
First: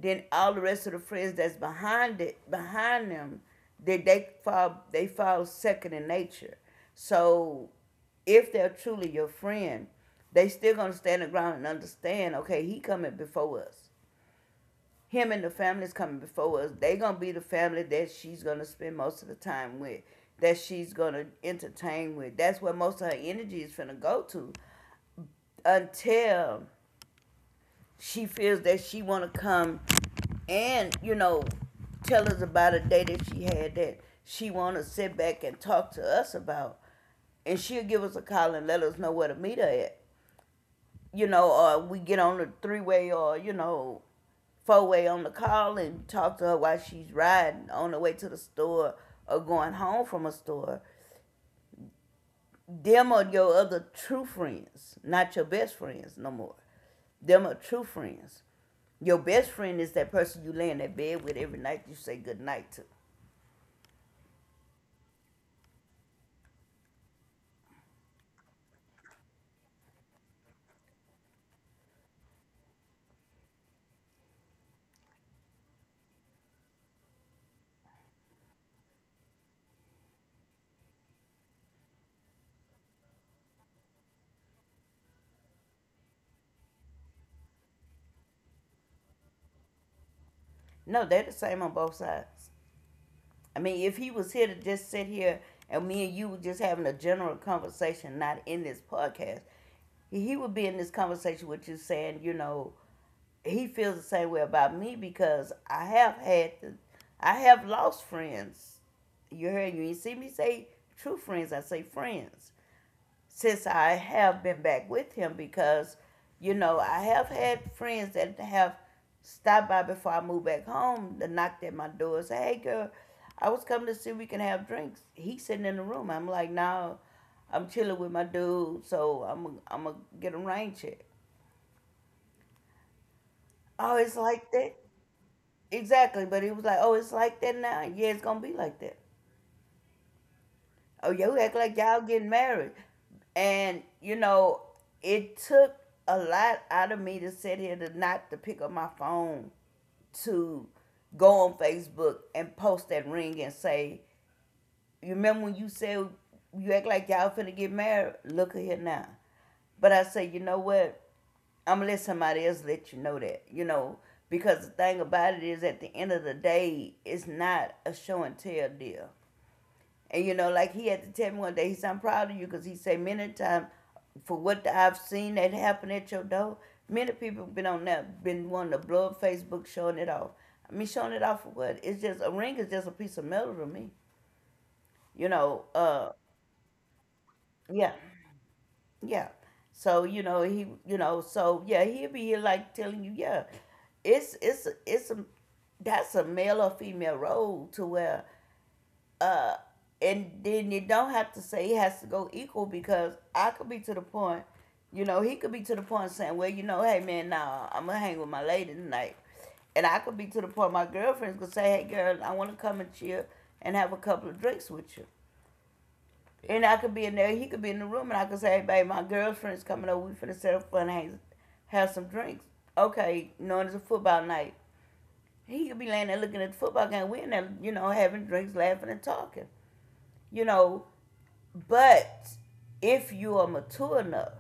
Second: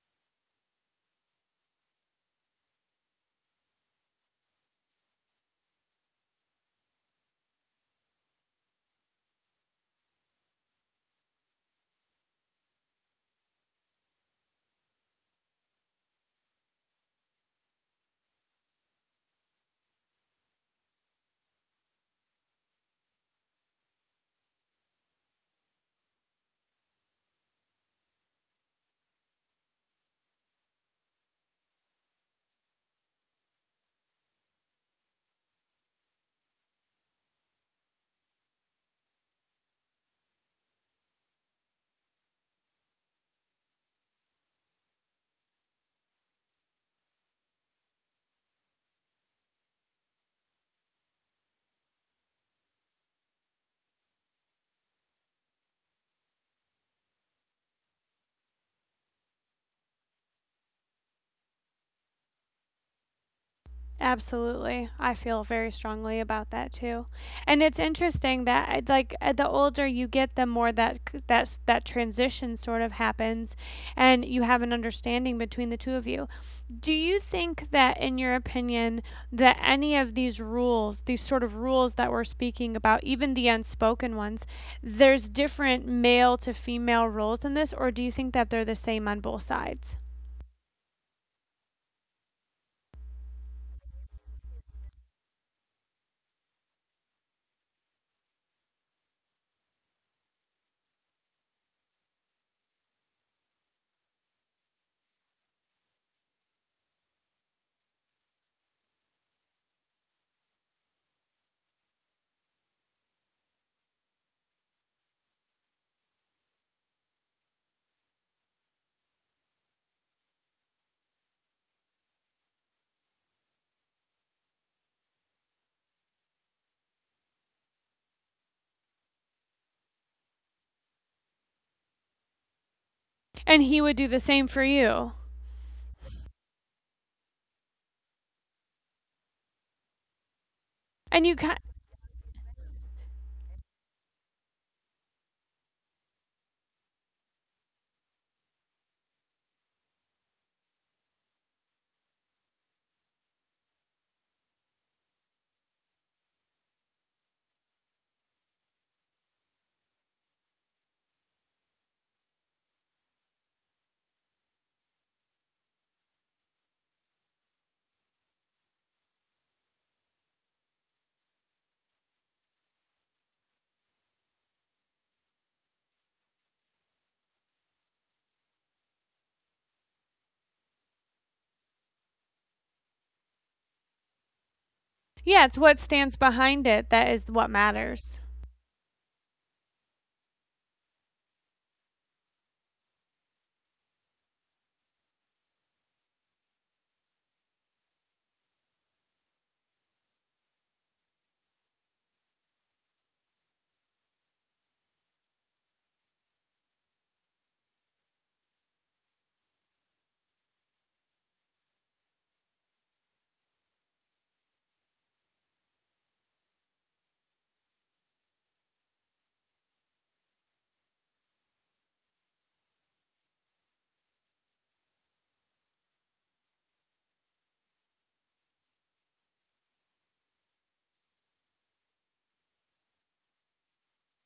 Then all the rest of the friends that's behind it, behind them, they fall second in nature. So if they're truly your friend, they still gonna stand the ground and understand. Okay, he coming before us. Him and the family's coming before us. They gonna be the family that she's gonna spend most of the time with, that she's gonna entertain with. That's where most of her energy is gonna go to, until she feels that she want to come and, you know, tell us about a day that she had, that she want to sit back and talk to us about, and she'll give us a call and let us know where to meet her at, you know, or we get on the three-way, or you know, four-way on the call and talk to her while she's riding on the way to the store or going home from a store. Them are your other true friends, not your best friends no more. Them are true friends. Your best friend is that person you lay in that bed with every night you say good night to. Absolutely. I feel very strongly about that too. And it's interesting that the older you get, the more that that's that transition sort of happens, and you have an understanding between the two of you. Do you think that, in your opinion, that any of these rules, these sort of rules that we're speaking about, even the unspoken ones, there's different male to female roles in this, or do you think that they're the same on both sides? No, they're the same on both sides. I mean, if he was here to just sit here and me and you were just having a general conversation, not in this podcast, he would be in this conversation with you saying, you know, he feels the same way about me. Because I have had to, I have lost friends. You heard, you ain't see me say true friends, I say friends. Since I have been back with him, because, you know, I have had friends that have stopped by before I moved back home, that knocked at my door and said, "Hey girl, I was coming to see if we can have drinks." He's sitting in the room. I'm like, no, I'm chilling with my dude, so I'm I am I gonna get a rain check. And he Oh, would it's do the like same for that. you. Exactly, but he was like, "Oh, it's like that now. Yeah, it's gonna be like that. Oh, And you you act ki- like y'all getting married." And you know, it took a lot out of me to sit here to not to pick up my phone, to go on Facebook and post that ring and say, "You remember when you said you act like y'all finna get married? Look at here now." But I say, you know what? I'm gonna let somebody else let you know that, you know, because the thing about it is, at the end of the day, it's not a show and tell deal. And you know, like he had to tell me one day, he said, "I'm proud of you," because he said many times, for what I've seen that happen at your door, many people been on that, been wanting to blow up Facebook, showing it off. I mean, showing it off for what? It's just a ring, is just a piece of metal to me, you Yeah, know. it's what stands behind it that is what Yeah. matters. Yeah. So you know, he, you know, so yeah, he'll be here like telling you, yeah, it's a that's a male or female role to where, uh, and then you don't have to say it has to go equal. Because I could be to the point, you know, he could be to the point saying, well, you know, hey man, nah, I'm gonna hang with my lady tonight, and I could be to the point my girlfriends could say, hey girl, I want to come and chill and have a couple of drinks with you, and I could be in there, he could be in the room, and I could say, hey babe, my girlfriend's coming over. We finna set up fun, hang, have some drinks. Okay, knowing it's a football night. He could be laying there looking at the football game. We in there, you know, having drinks, laughing, and talking. You know, but if you are mature enough,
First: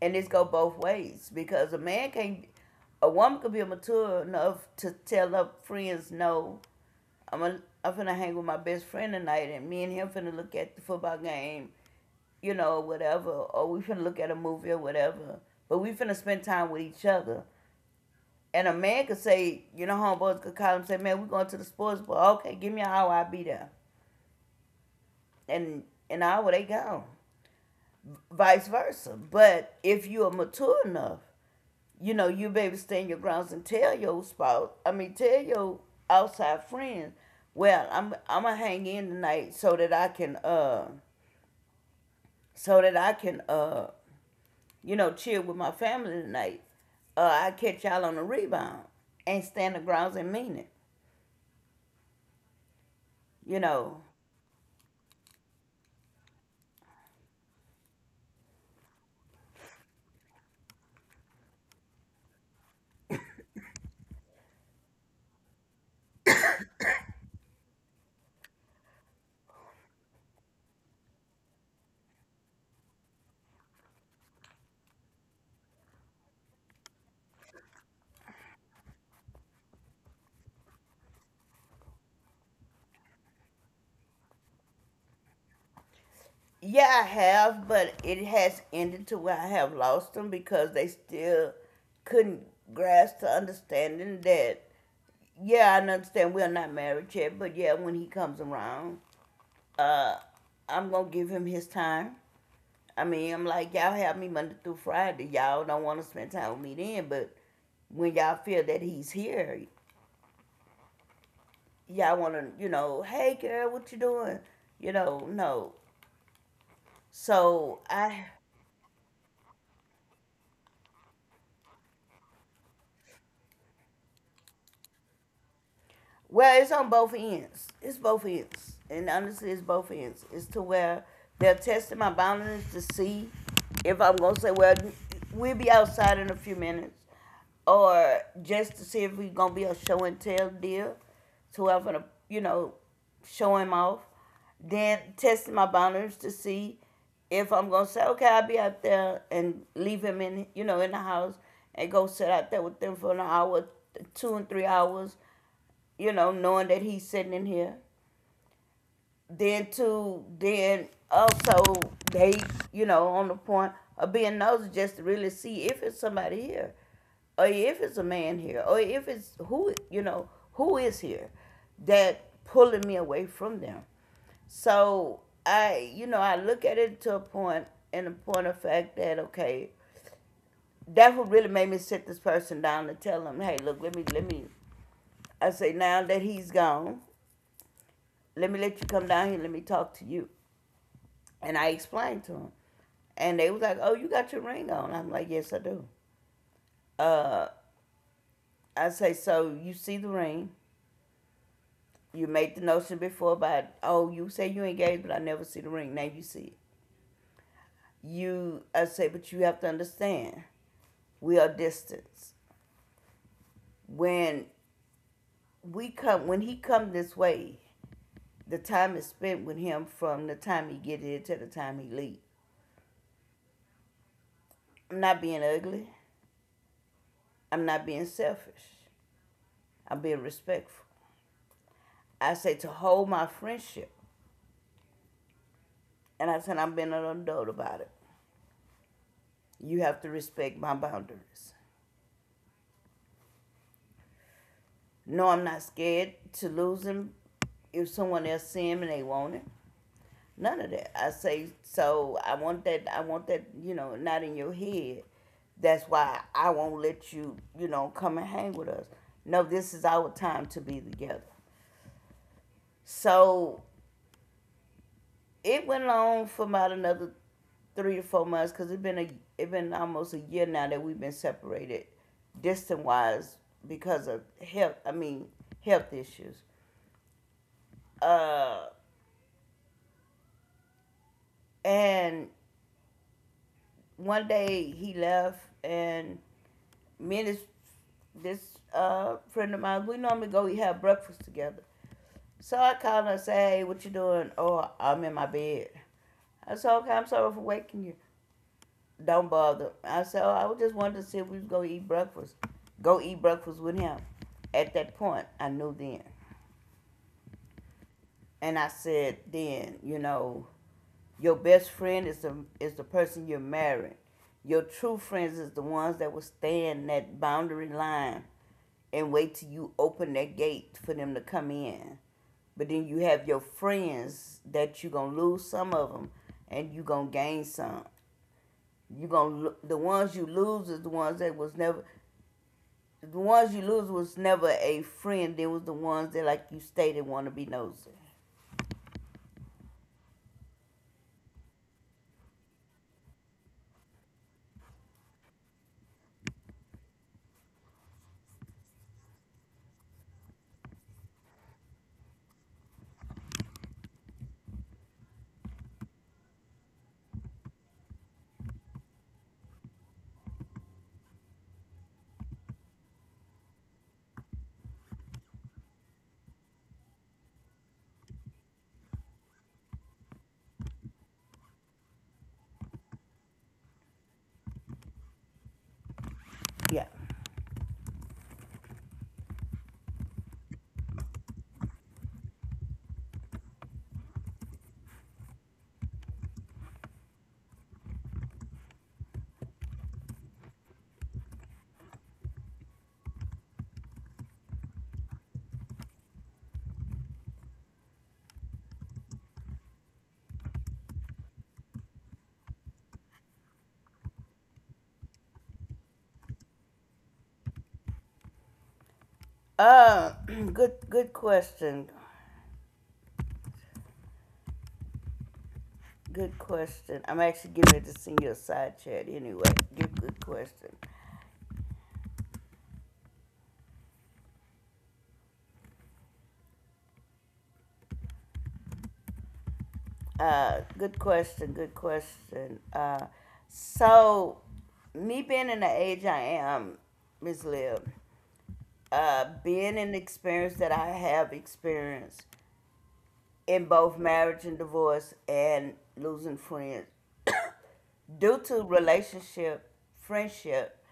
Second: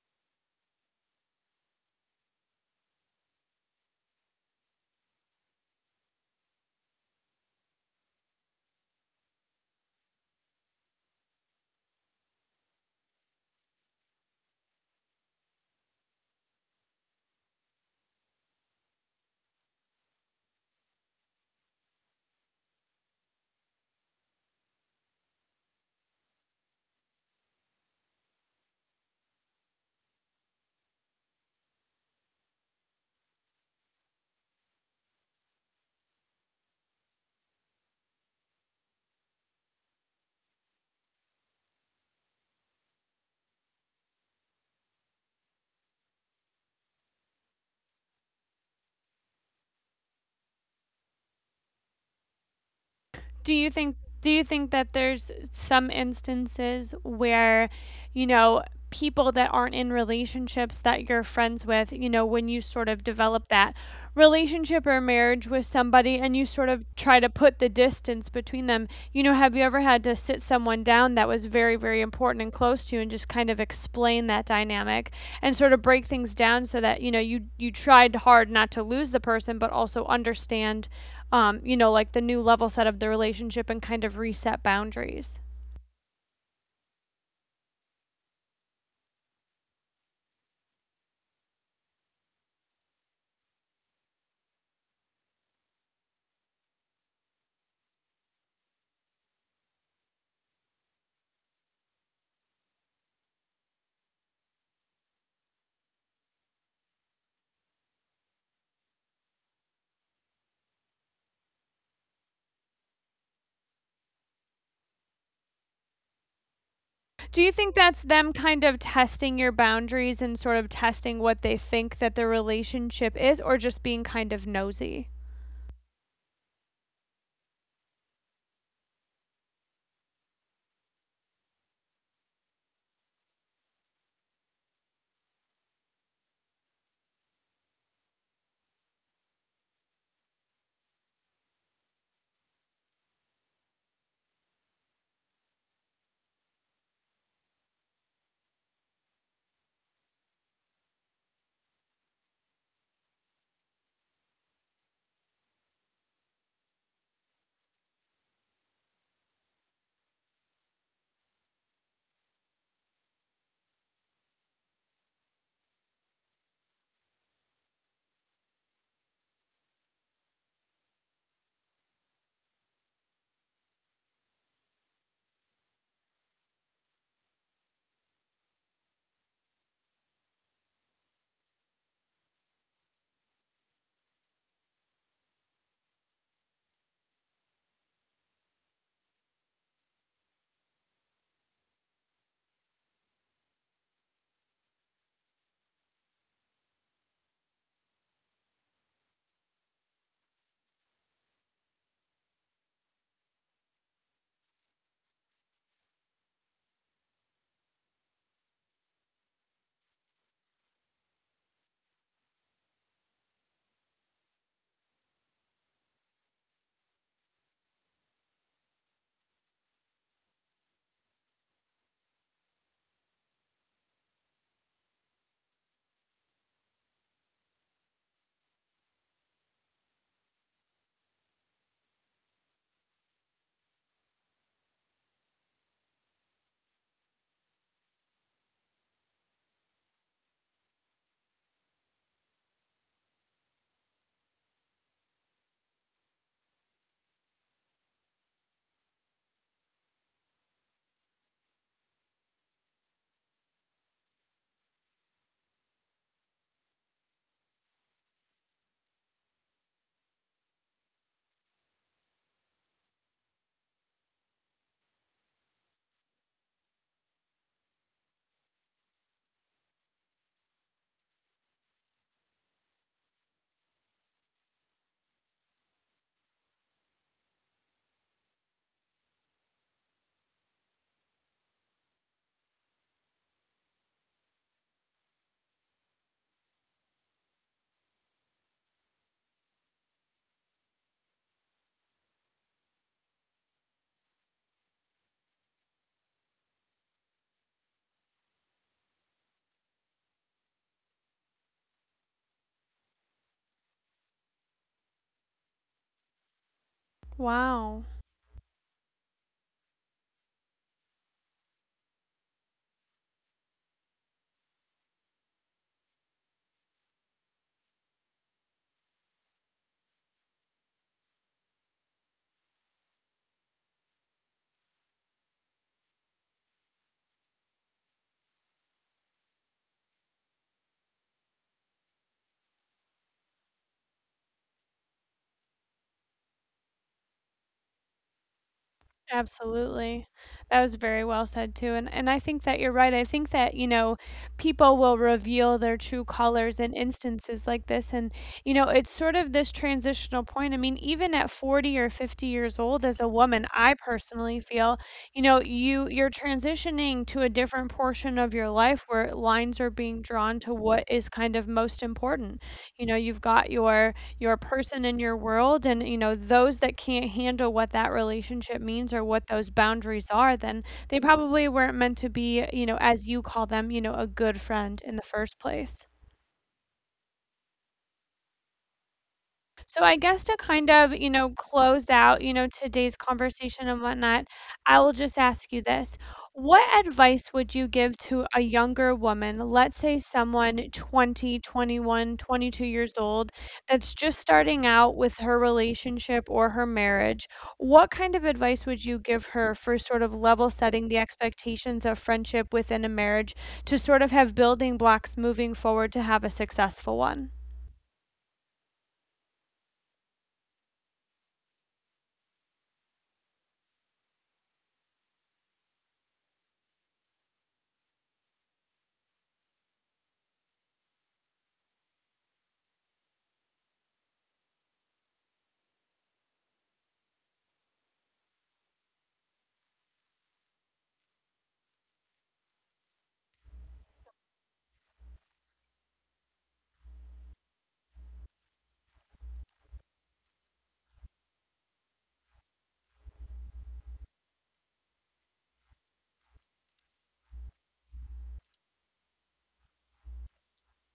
and this go both ways, because a man can't, a woman could be mature enough to tell her friends, no, I'm finna hang with my best friend tonight, and me and him finna look at the football game, you know, whatever, or we finna look at a movie or whatever. But we finna spend time with each other. And a man could say, you know, homeboys could call him and say, man, we going to the sports bar. Okay, give me an hour, I'll be there. And an hour, they gone. Vice versa. But if you are mature enough, you know, you be able to stand your grounds and tell your spouse, I mean, tell your outside friends, well, I'm gonna hang in tonight so that I can so that I can uh you know, chill with my family tonight. I catch y'all on the rebound and stand the grounds and mean it. You know, Do you think that there's some instances where you know people that aren't in relationships that you're friends with, you know, when you sort of develop that relationship or marriage with somebody and you sort of try to put the distance between them, you know, have you ever had to sit someone down that was very very important and close to you and just kind of explain that dynamic and sort of break things down so that, you know, you tried hard not to lose the person but also understand, you know, like the new level set of the relationship, and kind of reset boundaries. yeah, I have, but it has ended to where I have lost them because they still couldn't grasp the understanding that, yeah, I understand we're not married yet, but yeah, when he comes around, uh, I'm gonna give him his time. I mean, I'm like, y'all have me Monday through Friday. Y'all don't want to spend time with me then, but when y'all feel that he's here, y'all want to, you know, hey girl, what you doing? You know, no. Do you think So that's I. them kind of testing your boundaries and sort of testing what they think that the relationship is, or just being kind of nosy? Well, it's on both ends. It's both ends. And honestly, it's both ends. It's to where they're testing my boundaries to see if I'm going to say, well, we'll be outside in a few minutes. Or just to see if we're going to be a show and tell deal to where I'm going to, you know, show him off. Then testing my boundaries to see if I'm going to say, okay, I'll be out there and leave him in, you know, in the house and go sit out there with them for an hour, 2 and 3 hours, you know, knowing that he's sitting in here. Then to then also they, you know, on the point of being nosy just to really see if it's somebody here, or if it's a man here, or if it's who you know who is here, that pulling me away from them. So I, you know, I look at it to a point and a point of fact that okay, that's what really made me sit this person down and tell him, hey, look, let me. I say now that he's gone, let me let you come down here. Let me talk to you. And I explained to them. And they was like, oh, you got your ring on. I'm like, yes, I do. I say, so you see the ring. You made the notion before about, oh, you say you engaged, but I never see the ring. Now you see it. You, I say, but you have to understand, we are distance. When when he come this way, the time is spent with him from the time he get here to the time he leave. I'm not being ugly. I'm not being selfish. I'm being respectful. I say to hold my friendship. And I said, I've been an adult about it. You have to respect my boundaries. No, I'm not scared to lose him if someone else see him and they want it. None of that. I say, so I want that, you know, not in your head. That's why I won't let you, you know, come and hang with us. No, this is our time to be together. So it went on for about another 3 to 4 months because it been almost a year now that we've been separated, distant wise, because of health. I mean, health issues. Uh, and one day he left, and me and this friend of mine, we normally go eat have breakfast together. So I called her and said, "Hey, what you doing?" Oh, I'm in my bed. I said, "Okay, I'm sorry for waking you." Don't bother. I said, oh, I just wanted to see if we was gonna eat breakfast. Go eat breakfast with him. At that point, I knew then, Wow. and I said, then you know, your best friend is the person you're marrying. Your true friends is the ones that will stand that boundary line and wait till you open that gate for them to come in. But then you have your friends that you're gonna lose some of them, and you're gonna gain some. You gonna the ones you lose is the ones that was never the ones you lose was never a friend. They was the ones that, like you stated, want to be nosy. Absolutely. That was very well said too. And I think that you're right. I think that, you know, people will reveal their true colors in instances like this. And you know, it's sort of this transitional point. I mean, even at 40 or 50 years old as a woman, I personally feel, you know, you're transitioning to a different portion of your life where lines are being drawn to what is kind of most important. You know, you've got your person in your world, and you know, those that can't handle what that relationship means or what those boundaries are, then they probably weren't meant to be, you know, as you call them, you know, a good friend in the first place. Yeah. So I guess to kind of, you know, close out, you know, today's conversation and whatnot, I will just ask you this. What advice would you give to a younger woman? Let's say someone 20, 21, 22 years old, that's just starting out with her relationship or her marriage. What kind of advice would you give her for sort of level setting the expectations of friendship within a marriage to sort of have building blocks moving forward to have a successful one? Uh, good question. Good question. I'm actually getting ready to send you a side chat anyway. Good question. Uh, good question. Good question. Uh, so me being in the age I am, Miss Lib, being in the experience that I have experienced in both marriage and divorce and losing friends, due to relationship, friendship,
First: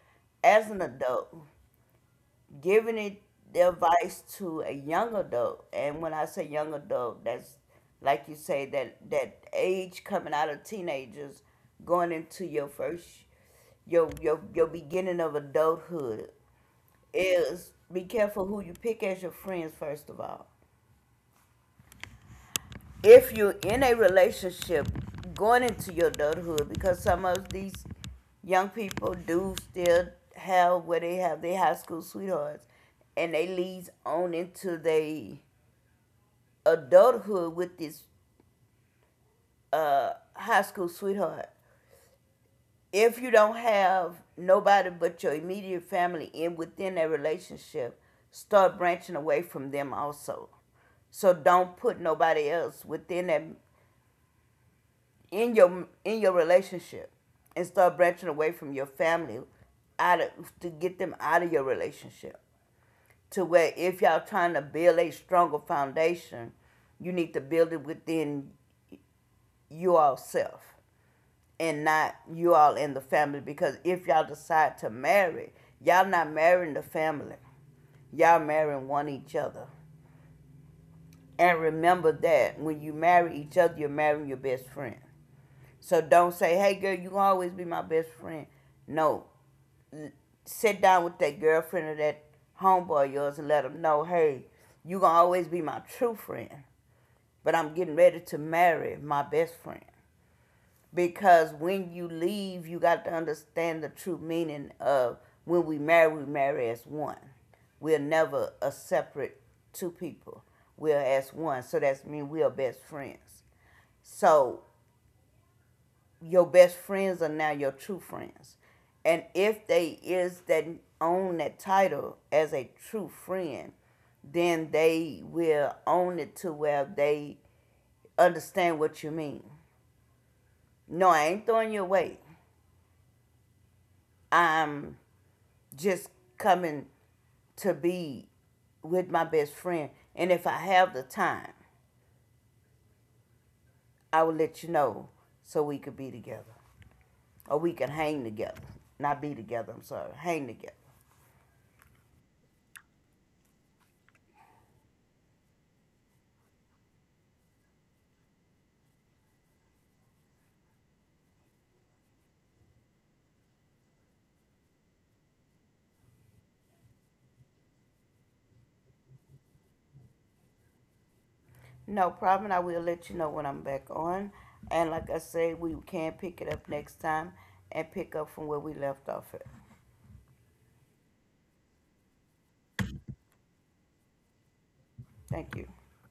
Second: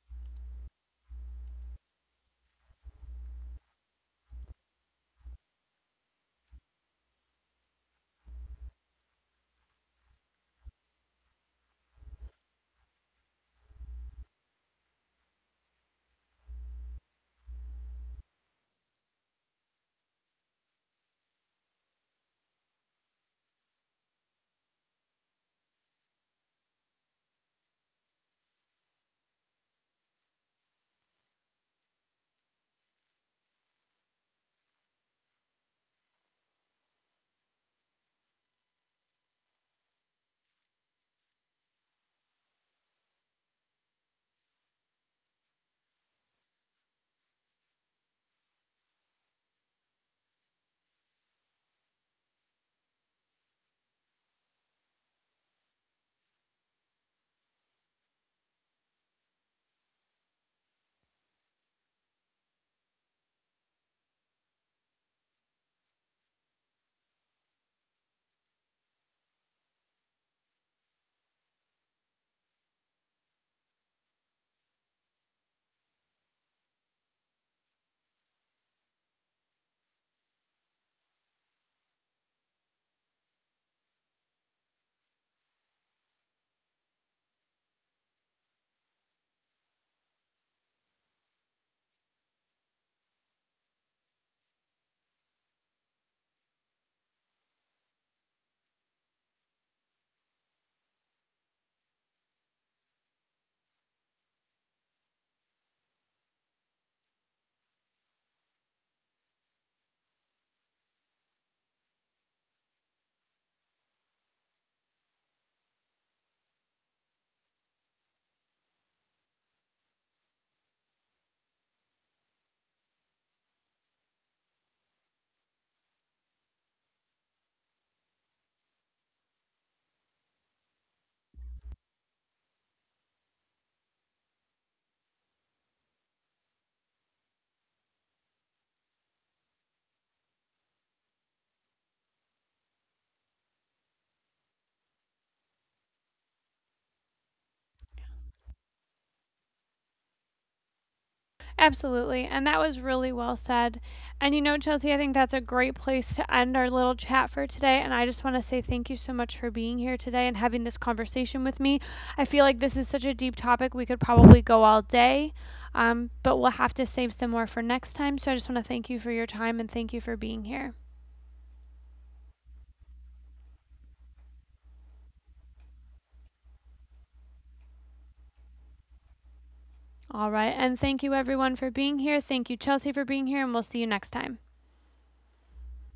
as an adult, giving it the advice to a young adult, and when I say young adult, that's like you say that that age coming out of teenagers, going into your first your beginning of adulthood is be careful who you pick as your friends first of all. If you're in a relationship going into your adulthood, because some of these young people do still have where they have their high school sweethearts and they leads on into their adulthood with this high school sweetheart. If you don't have nobody but your immediate family in within that relationship, start branching away from them also. So don't put nobody else within that in your relationship and start branching away from your family out of, to get them out of your relationship to where if y'all trying to build a stronger foundation you need to build it within you all self and not you all in the family because if y'all decide to marry y'all not marrying the family y'all marrying one each other and remember that when you marry each other you're marrying your best friend. So don't say, "Hey, girl, you going always be my best friend." No, sit down with that girlfriend or that homeboy of yours and let them know, "Hey, you gonna always be my true friend, but I'm getting ready to marry my best friend." Because when you leave, you got to understand the true meaning of when we marry as one. We're never a separate two people. We're as one. So that's mean we are best friends. So your best friends are now your true friends. And if they is that own that title as a true friend, then they will own it to where they understand what you mean. No, I ain't throwing you away. I'm just coming to be with my best friend. And if I have the time, I will let you know so we could be together. Or we can hang together. Not be together, I'm sorry. Hang together. Absolutely. And that was really well said. And you know, Chelsea, I think that's a great place to end our little chat for today. And I just want to say thank you so much for being here today and having this conversation with me. I feel like this is such a deep topic. We could probably go all day, but we'll have to save some more for next time. So I just want to thank you for your time and thank you for being here. No problem. I will let you know when I'm back on. And like I said, we can pick it up next time and pick up from where we left off at. All right. And thank you, everyone, for being here. Thank you, Chelsea, for being here. And we'll see you next time. Thank you.